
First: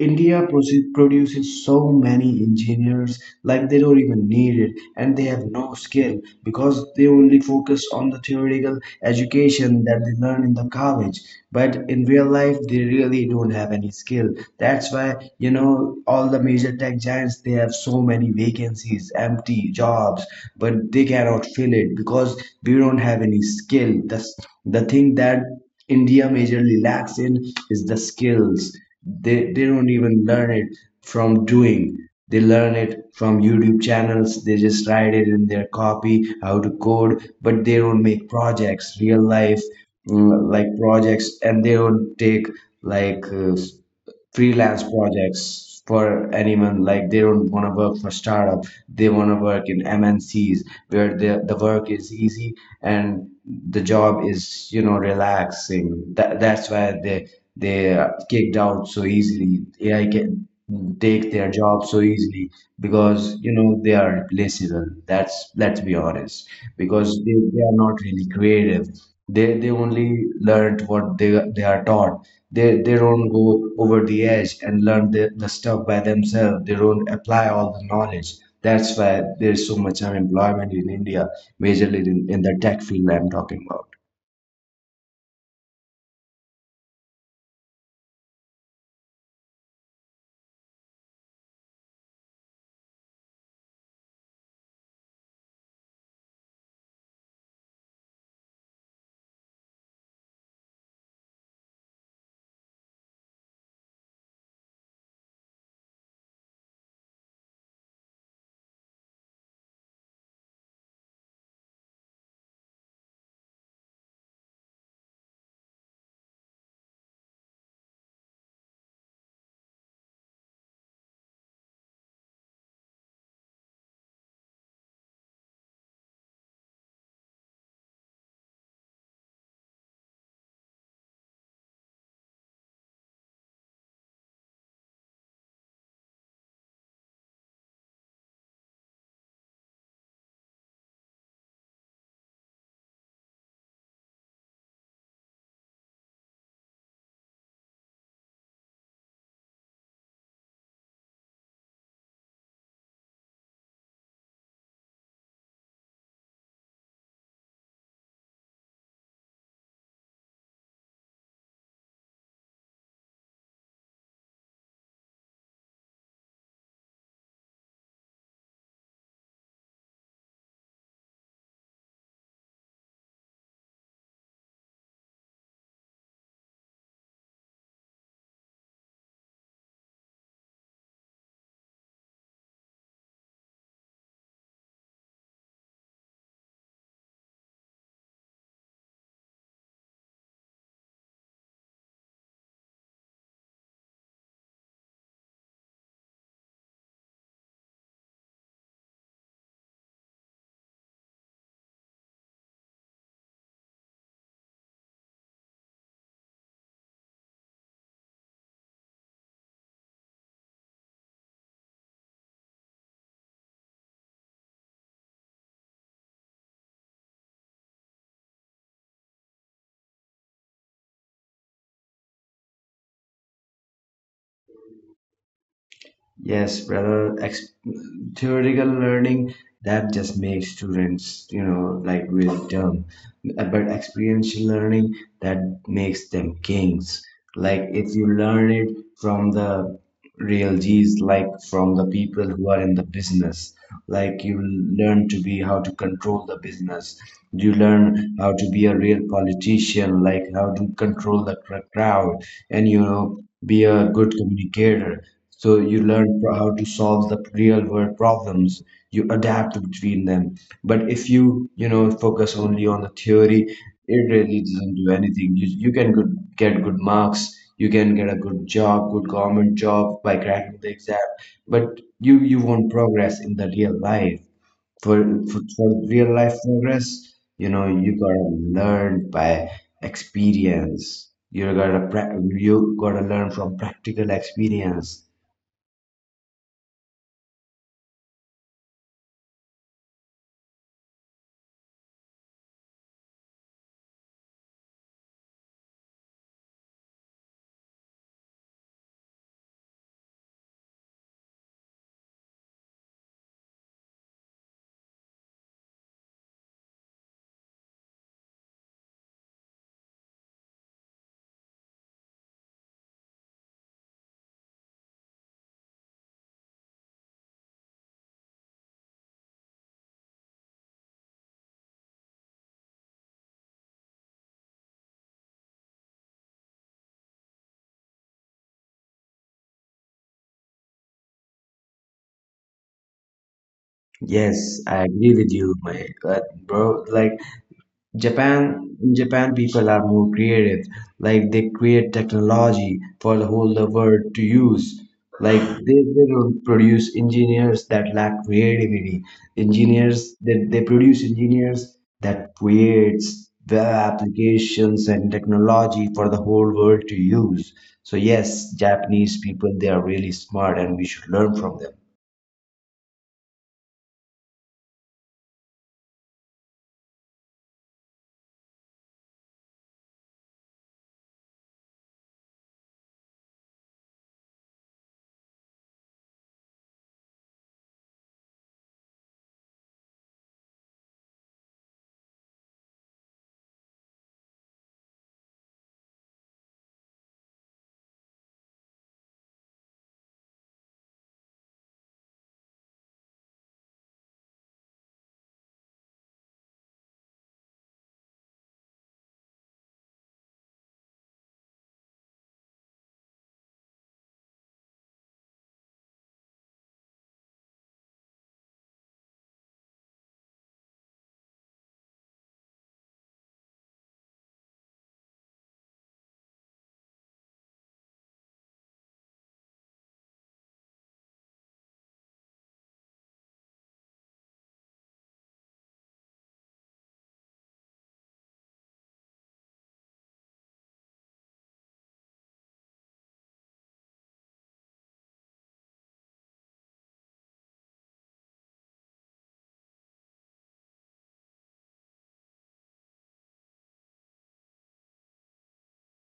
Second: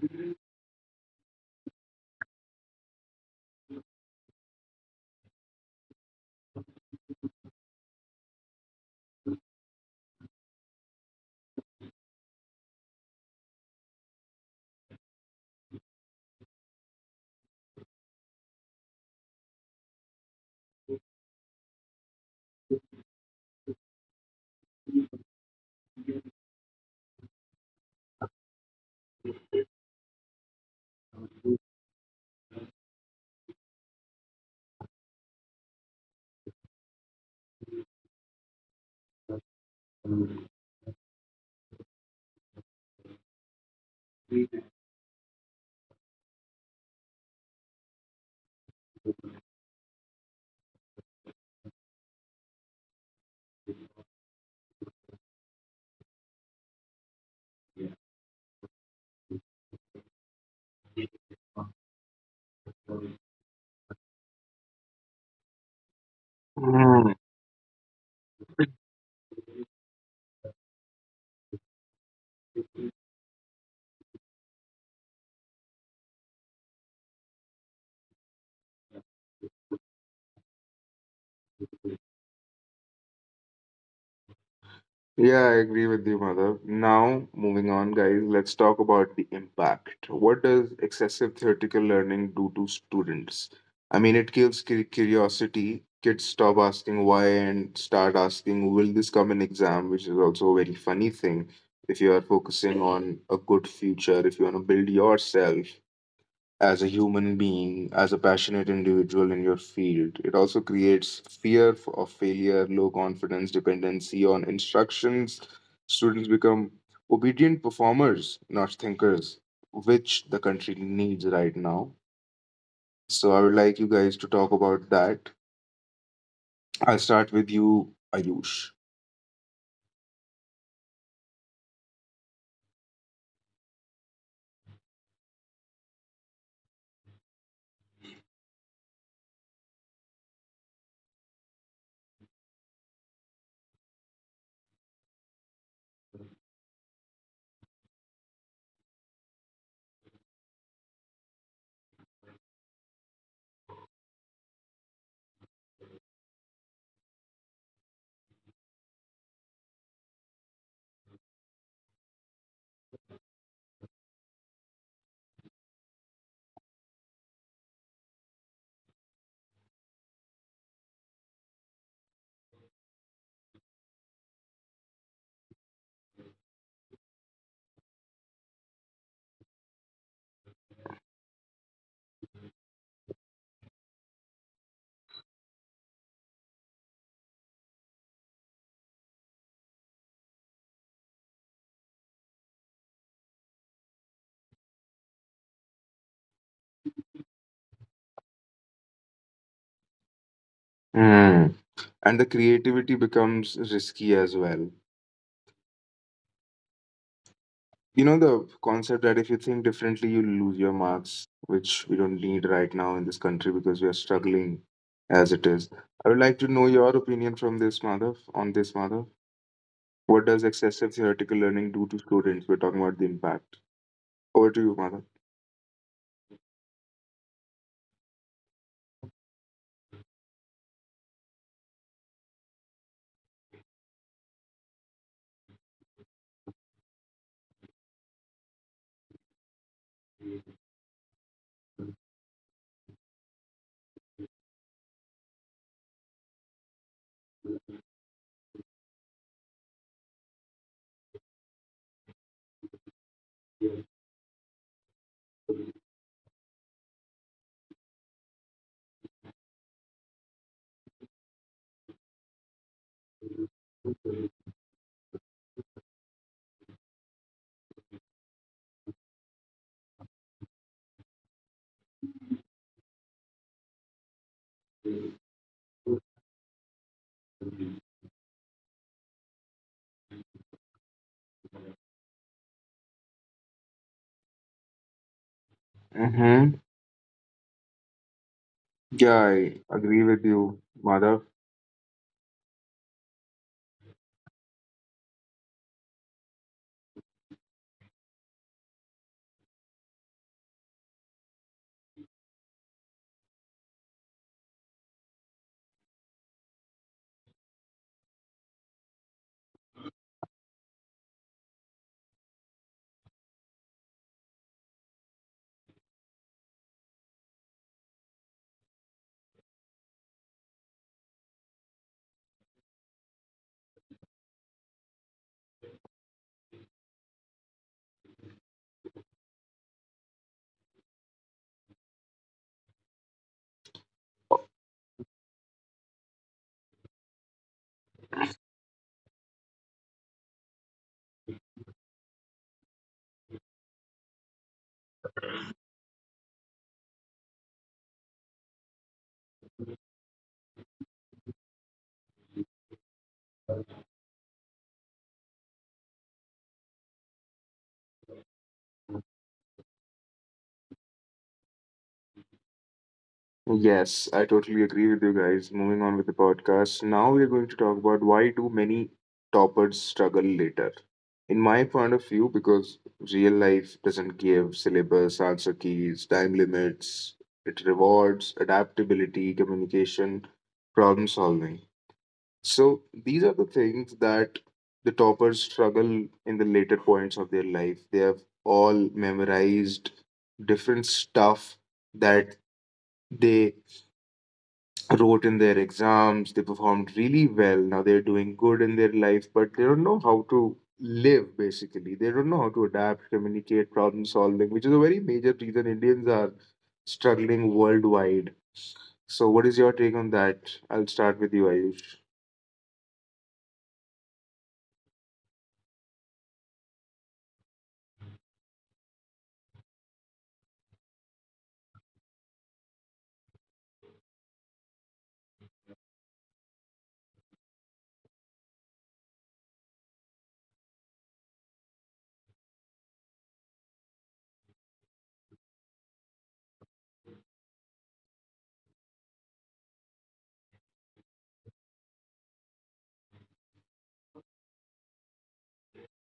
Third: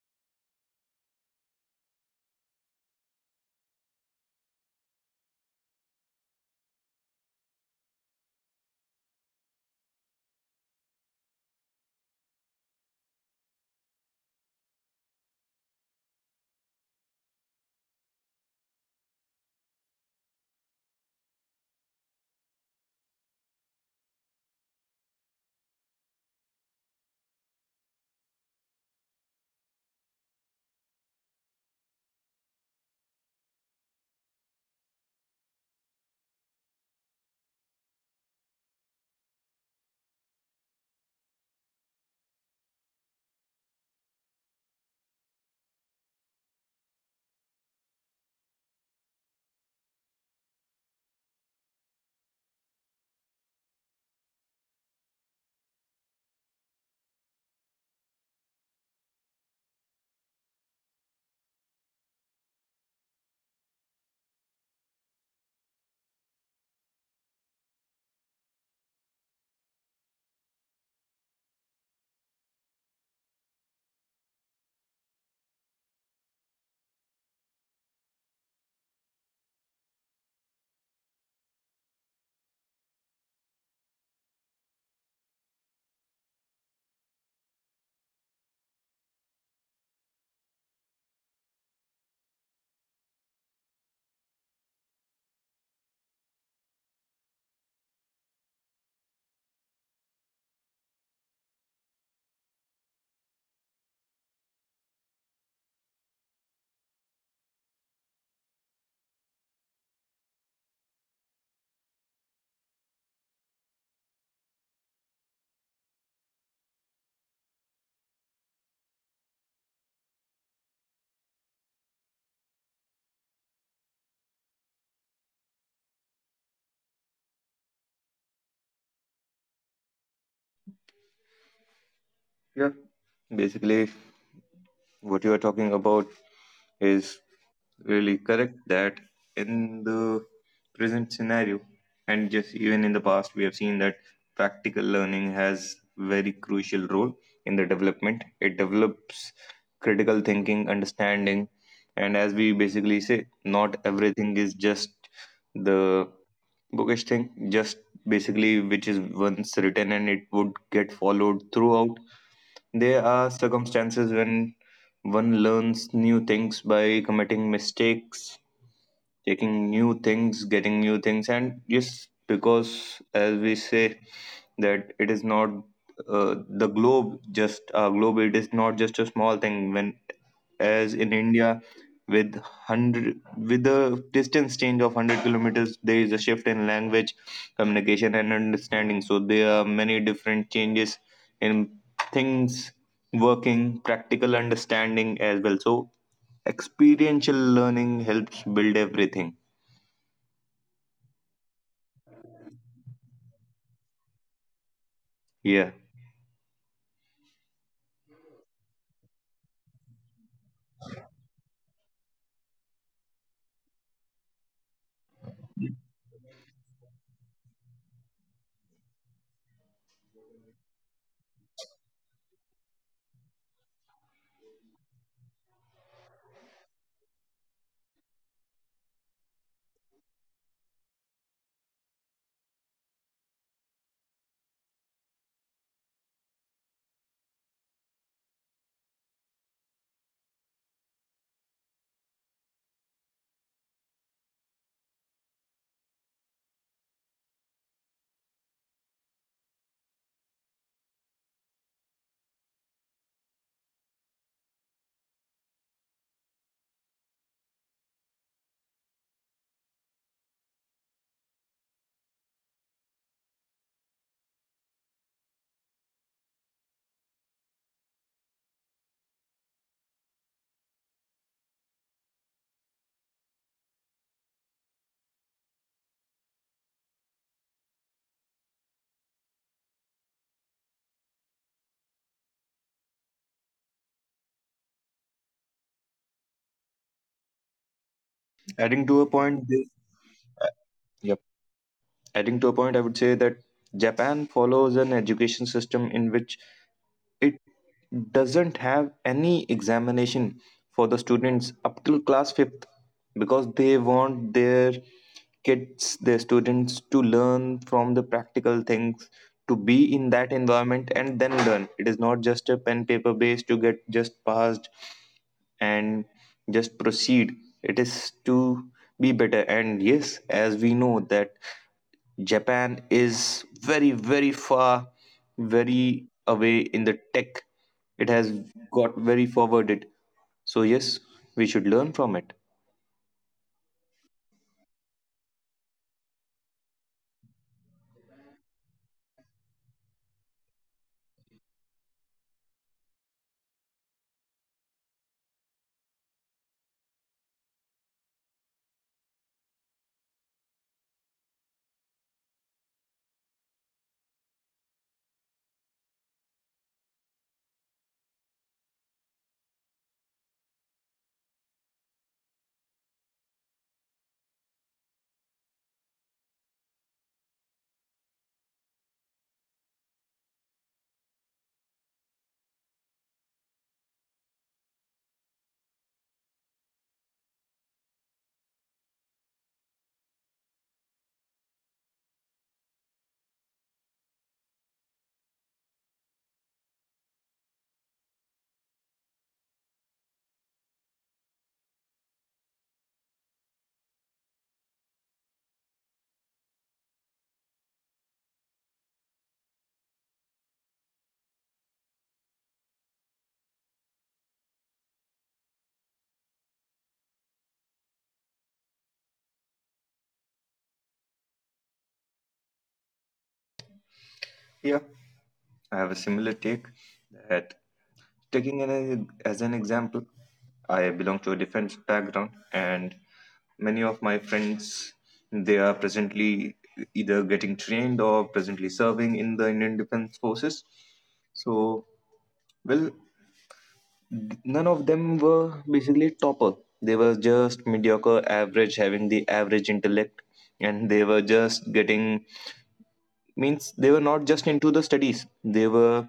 [SPEAKER 3] India, produces so many engineers, like they don't even need it, and they have no skill because they only focus on the theoretical education that they learn in the college. But in real life, they really don't have any skill. That's why, all the major tech giants, they have so many vacancies, empty jobs, but they cannot fill it because we don't have any skill. That's the thing that India majorly lacks in, is the skills. They don't even learn it from doing. They learn it from YouTube channels. They just write it in their copy, how to code, but they don't make projects, real life like projects, and they don't take like uh, freelance projects for anyone. Like they don't want to work for startup, they want to work in mncs where the work is easy and the job is relaxing. That's why they are kicked out so easily. AI can take their job so easily because they are replaceable. That's Let's be honest, because
[SPEAKER 1] Madhav?
[SPEAKER 3] they are not really creative. They only learned what they are taught. They don't go over the edge and learn the stuff by themselves. They don't apply all the knowledge. That's why there's so much unemployment in India, majorly in the tech field I'm talking about.
[SPEAKER 1] Yeah, I agree with you, Madhav. Now, moving on, guys, let's talk about the impact. What does excessive theoretical learning do to students? I mean, it kills curiosity. Kids stop asking why and start asking, will this come in exam? Which is also a very funny thing. If you are focusing on a good future, if you want to build yourself, as a human being, as a passionate individual in your field. It also creates fear of failure, low confidence, dependency on instructions. Students become obedient performers, not thinkers, which the country needs right now. So I would like you guys to talk about that. I'll start with you, Ayush.
[SPEAKER 2] Yeah, basically what you are talking about is really correct that in the present scenario, and just even in the past, we have seen that practical learning has very crucial role in the development. It develops critical thinking, understanding. And as we basically say, not everything is just the bookish thing, just basically which is once written and it would get followed throughout. There are circumstances when one learns new things by committing mistakes, taking new things, getting new things. And yes, because as we say that it is not the globe, just our globe, it is not just a small thing. When as in India, with hundred with a distance change of 100 kilometers, there is a shift in language, communication, and understanding. So there are many different changes in things, working, practical understanding as well. So experiential learning helps build everything.
[SPEAKER 1] Hmm. And the creativity becomes risky as well.
[SPEAKER 2] Yeah,
[SPEAKER 1] You know the concept that if you think differently, you lose your marks, which we don't need right now in this country because we are struggling as it is. I would like to know your opinion from this, Madhav, on this, Madhav. What does excessive theoretical learning do to students? We're talking about the impact. Over to you, Madhav.
[SPEAKER 3] Yes, brother. Theoretical learning, that just makes students, like, really dumb. But experiential learning, that makes them kings. Like if you learn it from the real G's, like from the people who are in the business, like you learn to be how to control the business. You learn how to be a real politician, like how to control the crowd, and you know, be a good communicator, so you learn how to solve the real world problems. You adapt between them. But if you, focus only on the theory, it really doesn't do anything. You can good, get good marks. You can get a good job, good government job by cracking the exam. But you won't progress in the real life. For real life progress, you know, you gotta learn by experience. You gotta, you gotta learn from practical experience.
[SPEAKER 1] Mm-hmm.
[SPEAKER 2] adding to a
[SPEAKER 1] Yeah,
[SPEAKER 2] point.
[SPEAKER 1] I
[SPEAKER 2] This,
[SPEAKER 1] agree with you,
[SPEAKER 2] yep,
[SPEAKER 1] Madhav.
[SPEAKER 2] adding to a point, I would say that Japan follows an education system in which it doesn't have any examination for the students up till class 5th, because they want their kids their students to learn from the practical things, to be in that environment and then learn. It is not just a pen paper based to get just passed and just proceed. It is to be better. And yes, as we know that Japan is very, very far, very away in the tech. It has got very forwarded. So, yes, we should learn from it.
[SPEAKER 3] Yes, I agree with you, my bro. Like Japan people are more creative. Like they create technology for the whole the world to use. Like they don't produce engineers that lack creativity. Engineers they produce engineers that creates web applications and technology for the whole world to use. So yes, Japanese people, they are really smart, and we should learn from them.
[SPEAKER 1] Yes, I totally agree with you guys. Moving on with the podcast, now we are going to talk about why do many toppers struggle later. In my point of view, because real life doesn't give syllabus, answer keys, time limits, it rewards adaptability, communication, problem solving. So these are the things that the toppers struggle in the later points of their life. They have all memorized different stuff that they wrote in their exams, they performed really well. Now they're doing good in their life, but they don't know how to live basically. They don't know how to adapt, communicate, problem solving, which is a very major reason Indians are struggling worldwide. So, what is your take on that? I'll start with you, Ayush.
[SPEAKER 2] Yeah, I have a similar take that taking an, as an example, I belong to a defense background, and many of my friends, they are presently either getting trained or presently serving in the Indian Defense Forces. So, well, none of them were basically topper. They were just mediocre, average, having the average intellect, and they were just getting, means they were not just into the studies. They were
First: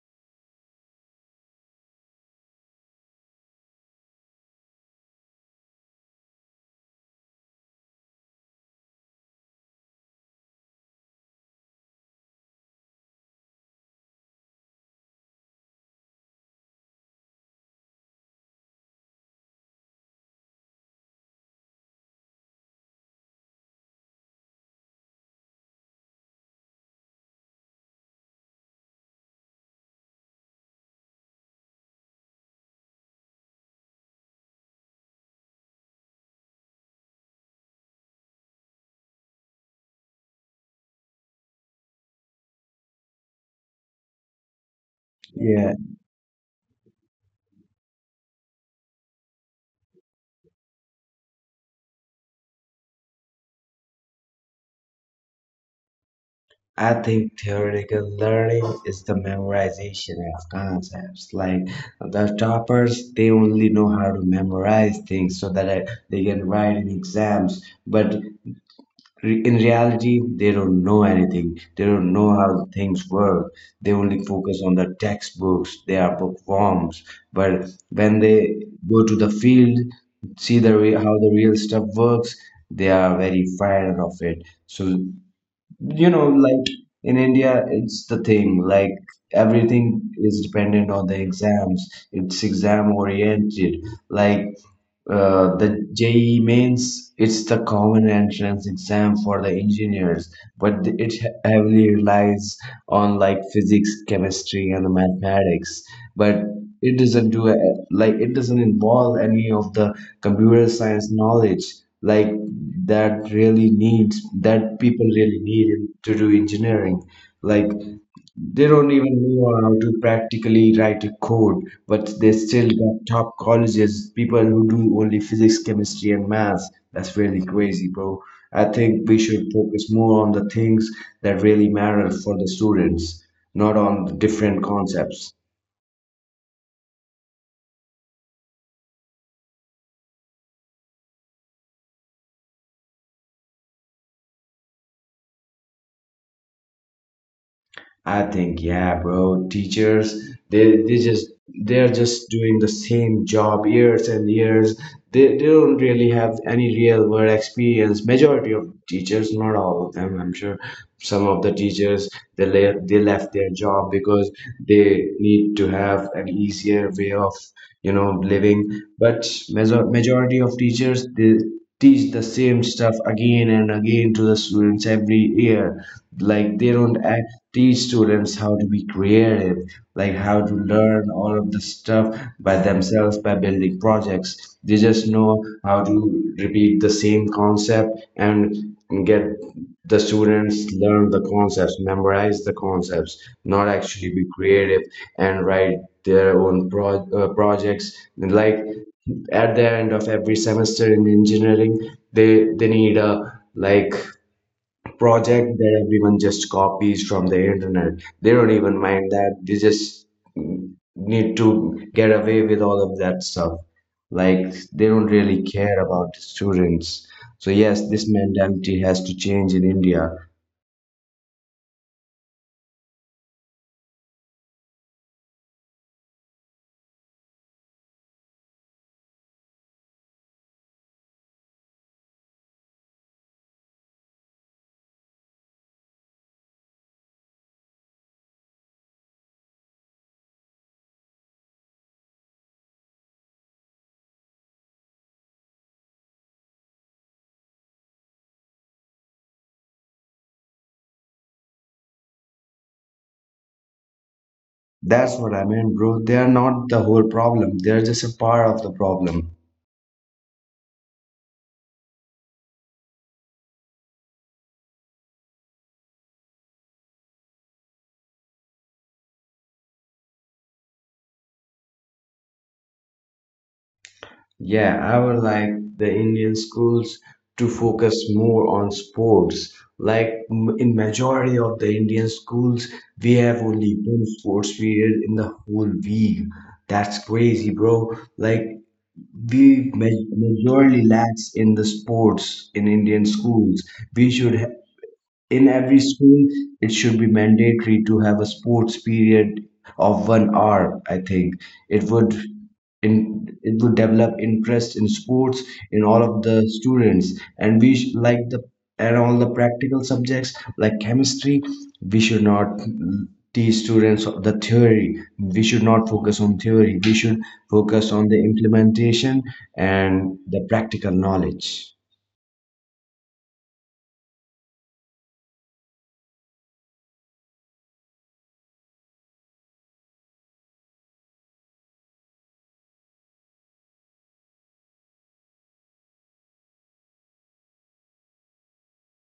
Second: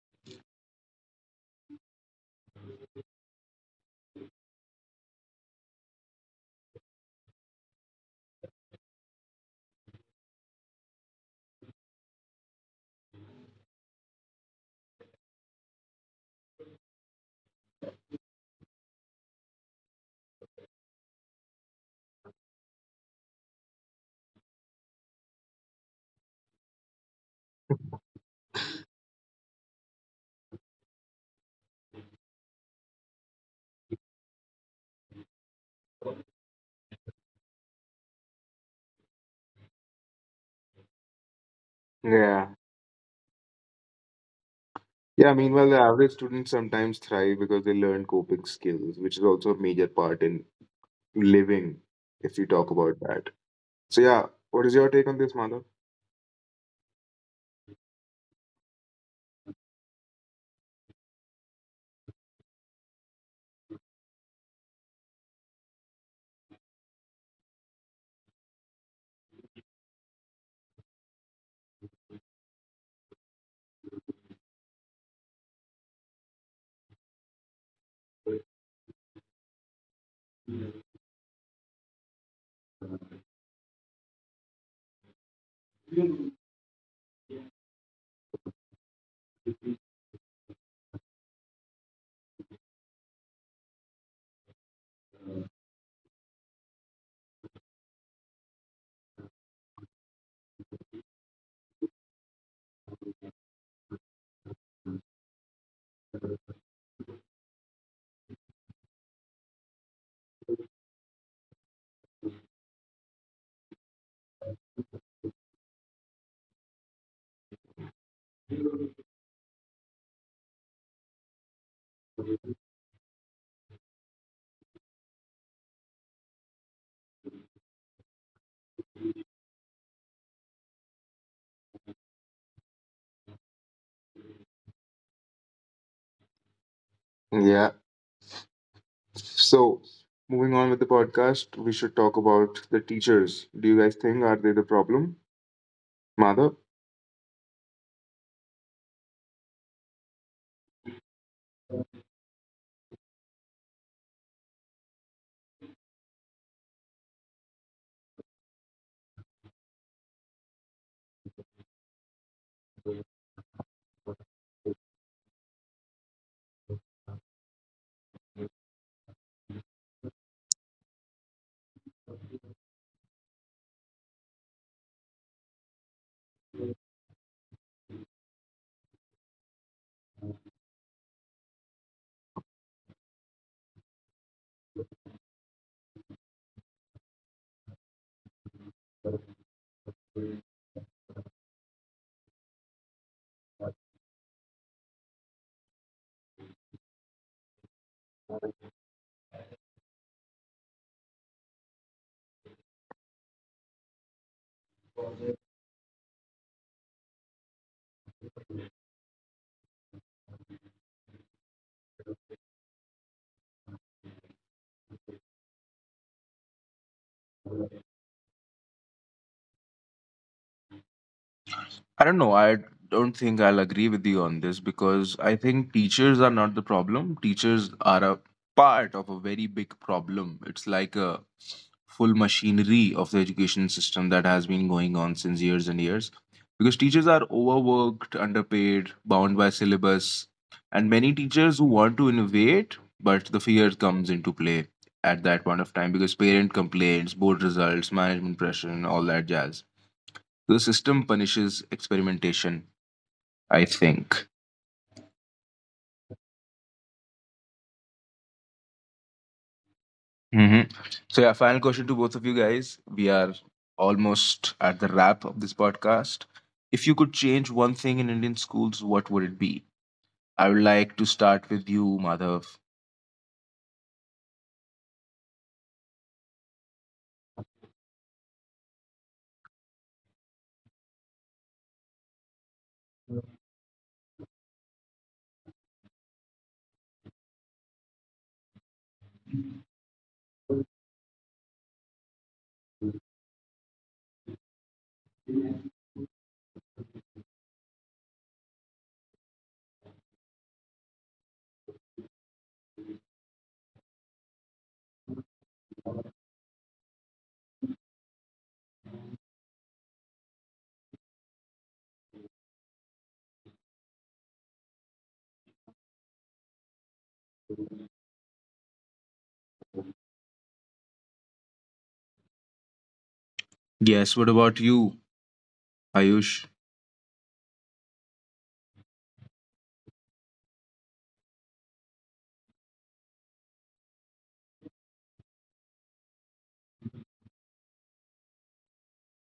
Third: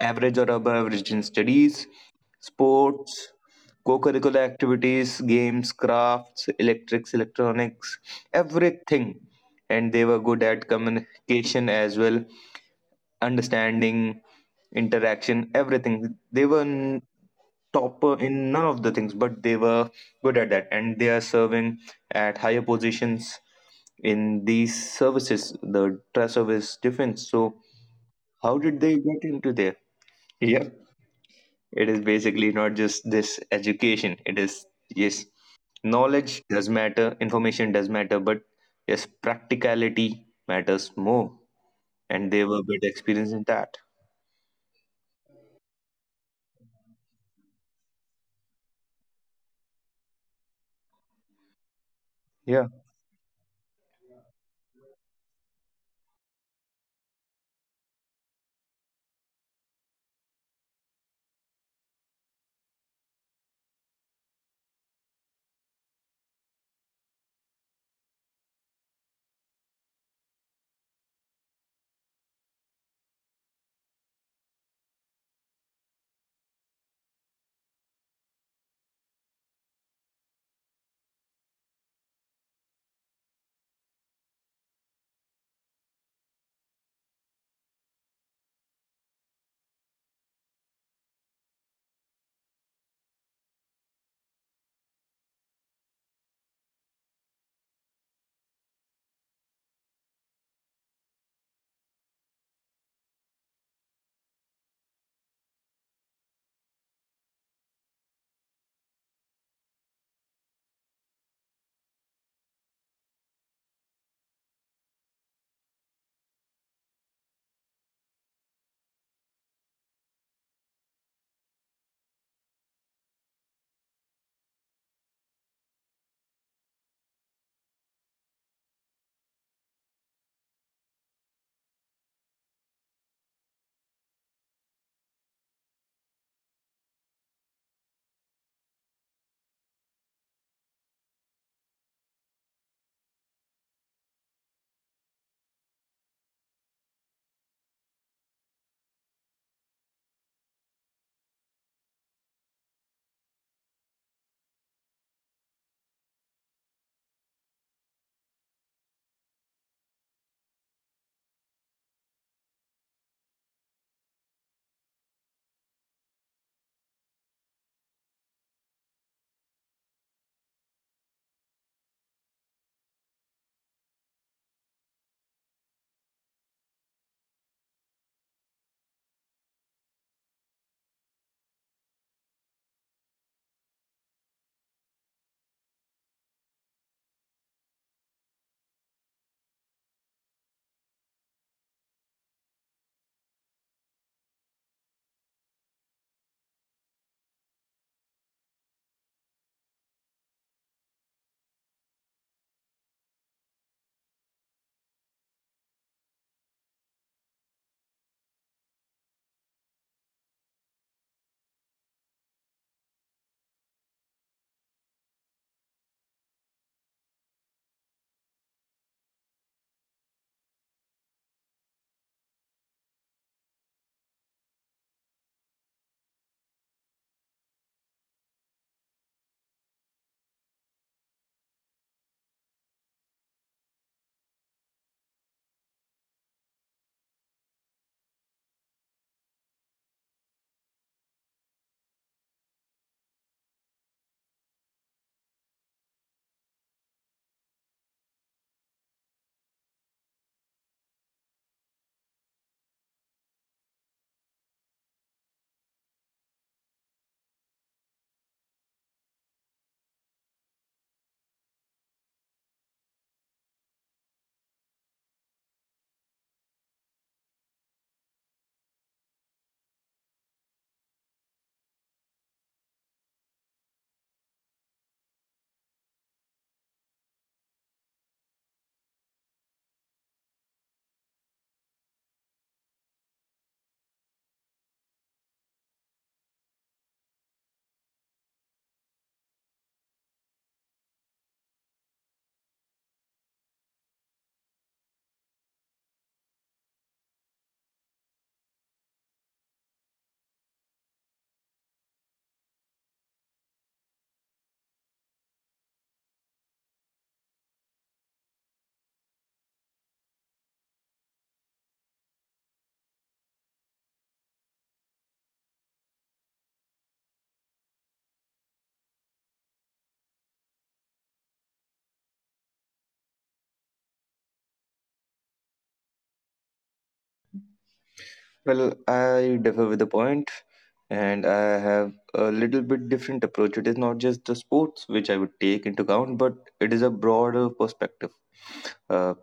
[SPEAKER 2] average or above average in studies, sports, co-curricular activities, games, crafts, electrics, electronics, everything. And they were good at communication as well, understanding, interaction, everything. They were top in none of the things, but they were good at that, and they are serving at higher positions in these services, the trust service defense. So, how did they get into there? Yep, it is basically not just this education. It is yes, knowledge does matter, information does matter, but yes, practicality matters more, and they
[SPEAKER 1] Yeah.
[SPEAKER 2] were good experience in that.
[SPEAKER 1] Yeah, meanwhile,
[SPEAKER 3] Yeah.
[SPEAKER 1] the average students sometimes thrive because they learn coping skills, which is also a major part in living, if you
[SPEAKER 2] Yeah.
[SPEAKER 1] talk about that. So, yeah, what is your take on this, Madhav?
[SPEAKER 3] I think theoretical learning is the memorization of concepts. Like the toppers, they only know how to memorize things so that they can write in exams. But in reality, they don't know anything. They don't know how things work. They only focus on the textbooks. They are bookworms. But when they go to the field, see the how the real stuff works, they are very fired of it. So, you know, like, in India, it's the thing, like, everything is dependent on the exams. It's exam oriented. like the JEE means it's the common entrance exam for the engineers, but it heavily relies on, like, physics, chemistry, and the mathematics. But it doesn't like, it doesn't involve any of the computer science knowledge, like, that really needs, that people really need to do engineering. Like they don't even know how to practically write a code, but they still got top colleges, people who do only physics, chemistry, and maths. That's really crazy, bro. I think we should focus more on the things that really matter for the students, not on different concepts.
[SPEAKER 1] Yeah, so, moving on with the podcast, we should talk about the teachers. Do you guys think are they the problem? Madhav?
[SPEAKER 3] I think, yeah, bro. Teachers, they just, they're just doing the same job years and years. They don't really have any real world experience. Majority of teachers, not all of them, I'm sure. Some of the teachers, they left their job because they need to have an easier way of, you know, living. But majority of teachers, they teach the same stuff again and again to the students every year. Like they don't act, teach students how to be creative, like how to learn all of the stuff by themselves by building projects. They just know how to repeat the same concept, and get the students learn the concepts, memorize the concepts, not actually be creative and write their own projects. And like, at the end of every semester in engineering, they need a like project that everyone just copies from the internet. They don't even mind that. They just need to get away with all of that stuff. Like they don't really care about the students. So yes, this mentality has to change in India.
[SPEAKER 1] I don't know. I don't think I'll agree with you on this because I think teachers are not the problem. Teachers are a part of a very big problem. It's like a full machinery of the education system that has been going on since years and years. Because teachers are overworked, underpaid, bound by syllabus, and many teachers who want to innovate, but the fear comes into play at that point of time because parent complaints, board results, management pressure, and all that jazz. The system punishes experimentation, I think.
[SPEAKER 3] That's what I mean, bro. They are not the whole problem. They're just a part of the problem.
[SPEAKER 1] Hmm. So, yeah, final question to both of you guys. We are almost at the wrap of this podcast. If you could change one thing in Indian schools, what would it be? I would like to start with you, Madhav.
[SPEAKER 3] Yeah, I would like the Indian schools to focus more on sports. Like in majority of the Indian schools, we have only one sports period in the whole week. That's crazy, bro. Like we ma- majority lacks in the sports in Indian schools. We should in every school, it should be mandatory to have a sports period of 1 hour, I think. It would in it would develop interest in sports in all of the students. And we sh- like the and all the practical subjects like chemistry, we should not teach students the theory. We should not focus on theory, we should focus on the implementation and the practical knowledge.
[SPEAKER 1] Yes, what about you, Ayush?
[SPEAKER 2] Well, I differ with the point, and I have a little bit different approach. It is not just the sports which I would take into account, but it is a broader perspective. Uh,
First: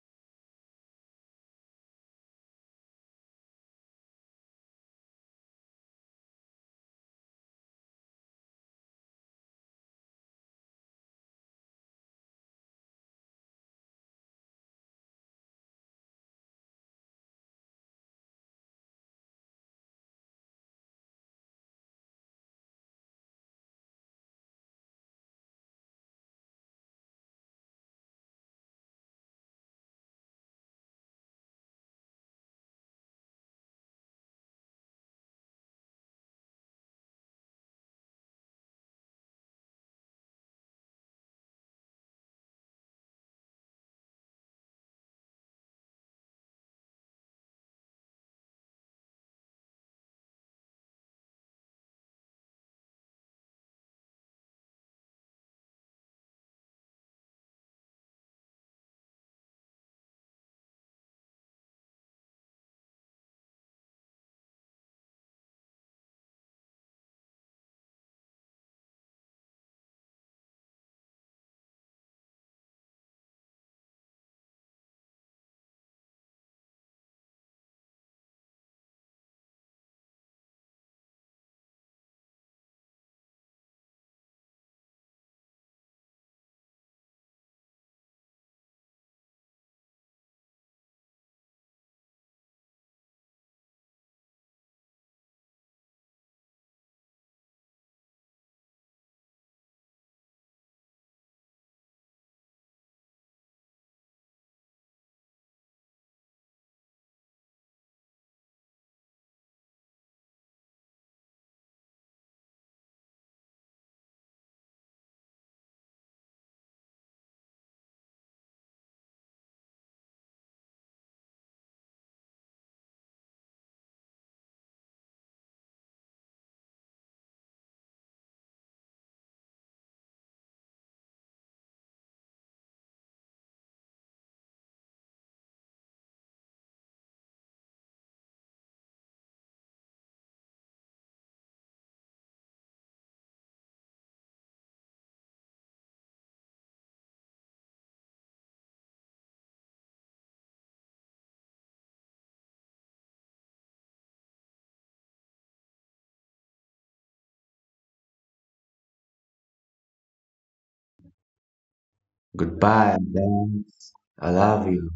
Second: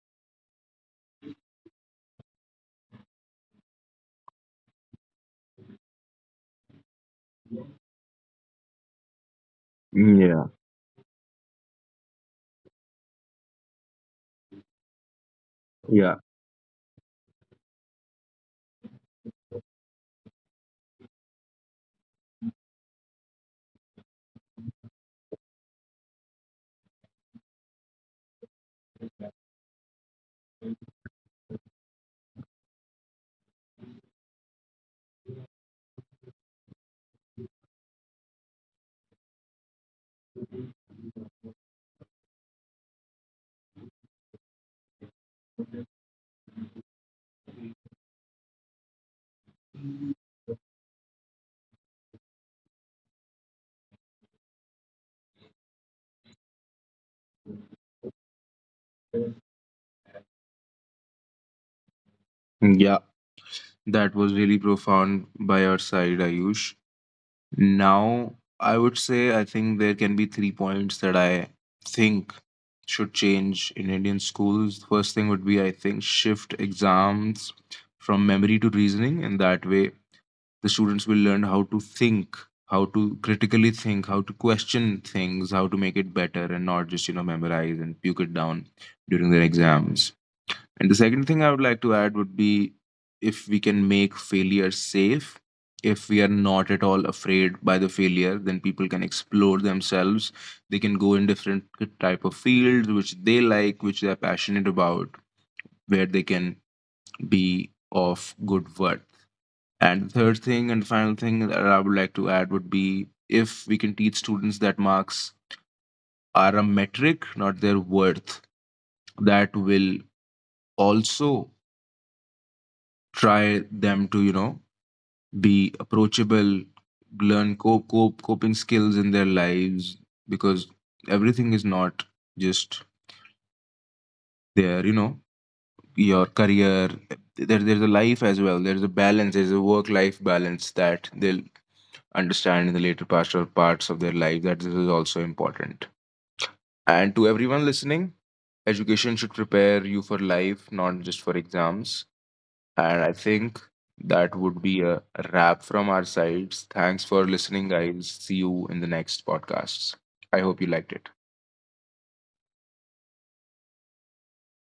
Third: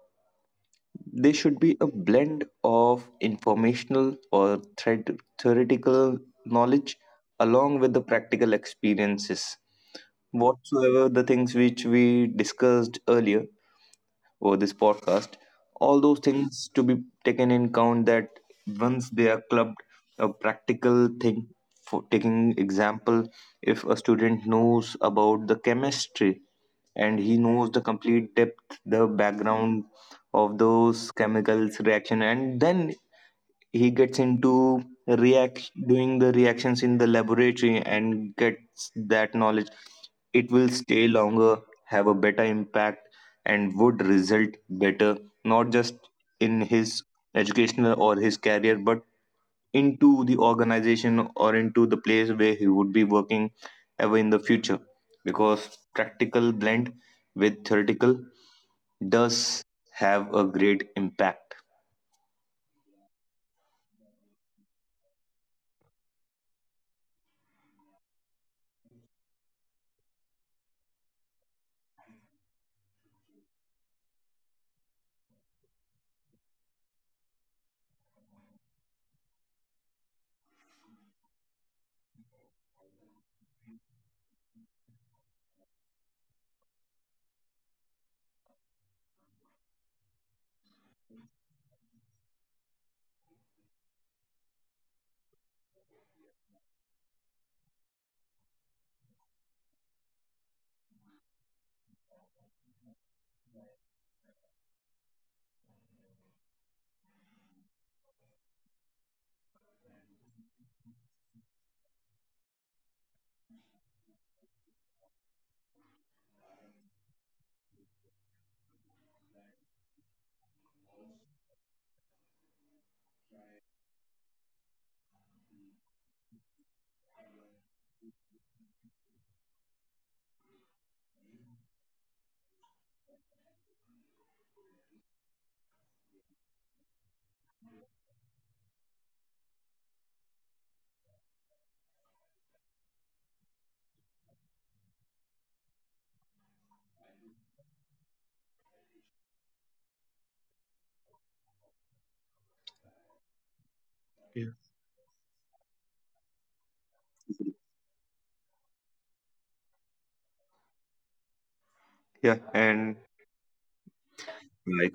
[SPEAKER 2] they should be a blend of informational or theoretical knowledge along with the practical experiences.
[SPEAKER 1] Yeah,
[SPEAKER 2] Whatsoever the things which we discussed earlier or this podcast, all
[SPEAKER 1] yeah.
[SPEAKER 2] those things to be taken in count, that once they are clubbed, a practical thing, for taking example, if a student knows about the chemistry and he knows the complete depth, the background of those chemicals reaction, and then he gets into react doing the reactions in the laboratory and gets that knowledge, it will stay longer, have a better impact and would result better, not just in his educational or his career, but into the organization or into the place where he would be working ever in the future, because practical blend with theoretical does have a great impact.
[SPEAKER 1] Yeah, that was really profound by your side, Ayush. Now, I would say I think there can be three points that I think should change in Indian schools. First thing would be I think shift exams from memory to reasoning, and that way the students will learn how to think, how to critically think, how to question things, how to make it better, and not just memorize and puke it down during their exams. And the second thing I would like to add would be if we can make failure safe, if we are not at all afraid by the failure, then people can explore themselves. They can go in different type of fields which they like, which they are passionate about, where they can be of good worth. And the third thing and final thing that I would like to add would be if we can teach students that marks are a metric, not their worth, that will also try them to, be approachable, learn cope, cope coping skills in their lives because everything is not just there, your career. There's a life as well. There's a balance. There's a work-life balance that they'll understand in the later parts or parts of their life. That this is also important. And to everyone listening, education should prepare you for life, not just for exams. And I think that
[SPEAKER 2] Yeah.
[SPEAKER 1] would be a wrap from our sides. Thanks for listening, guys. See you in the next podcasts. I hope you liked it.
[SPEAKER 2] Yeah, and
[SPEAKER 3] Goodbye then. I love
[SPEAKER 2] I
[SPEAKER 3] you.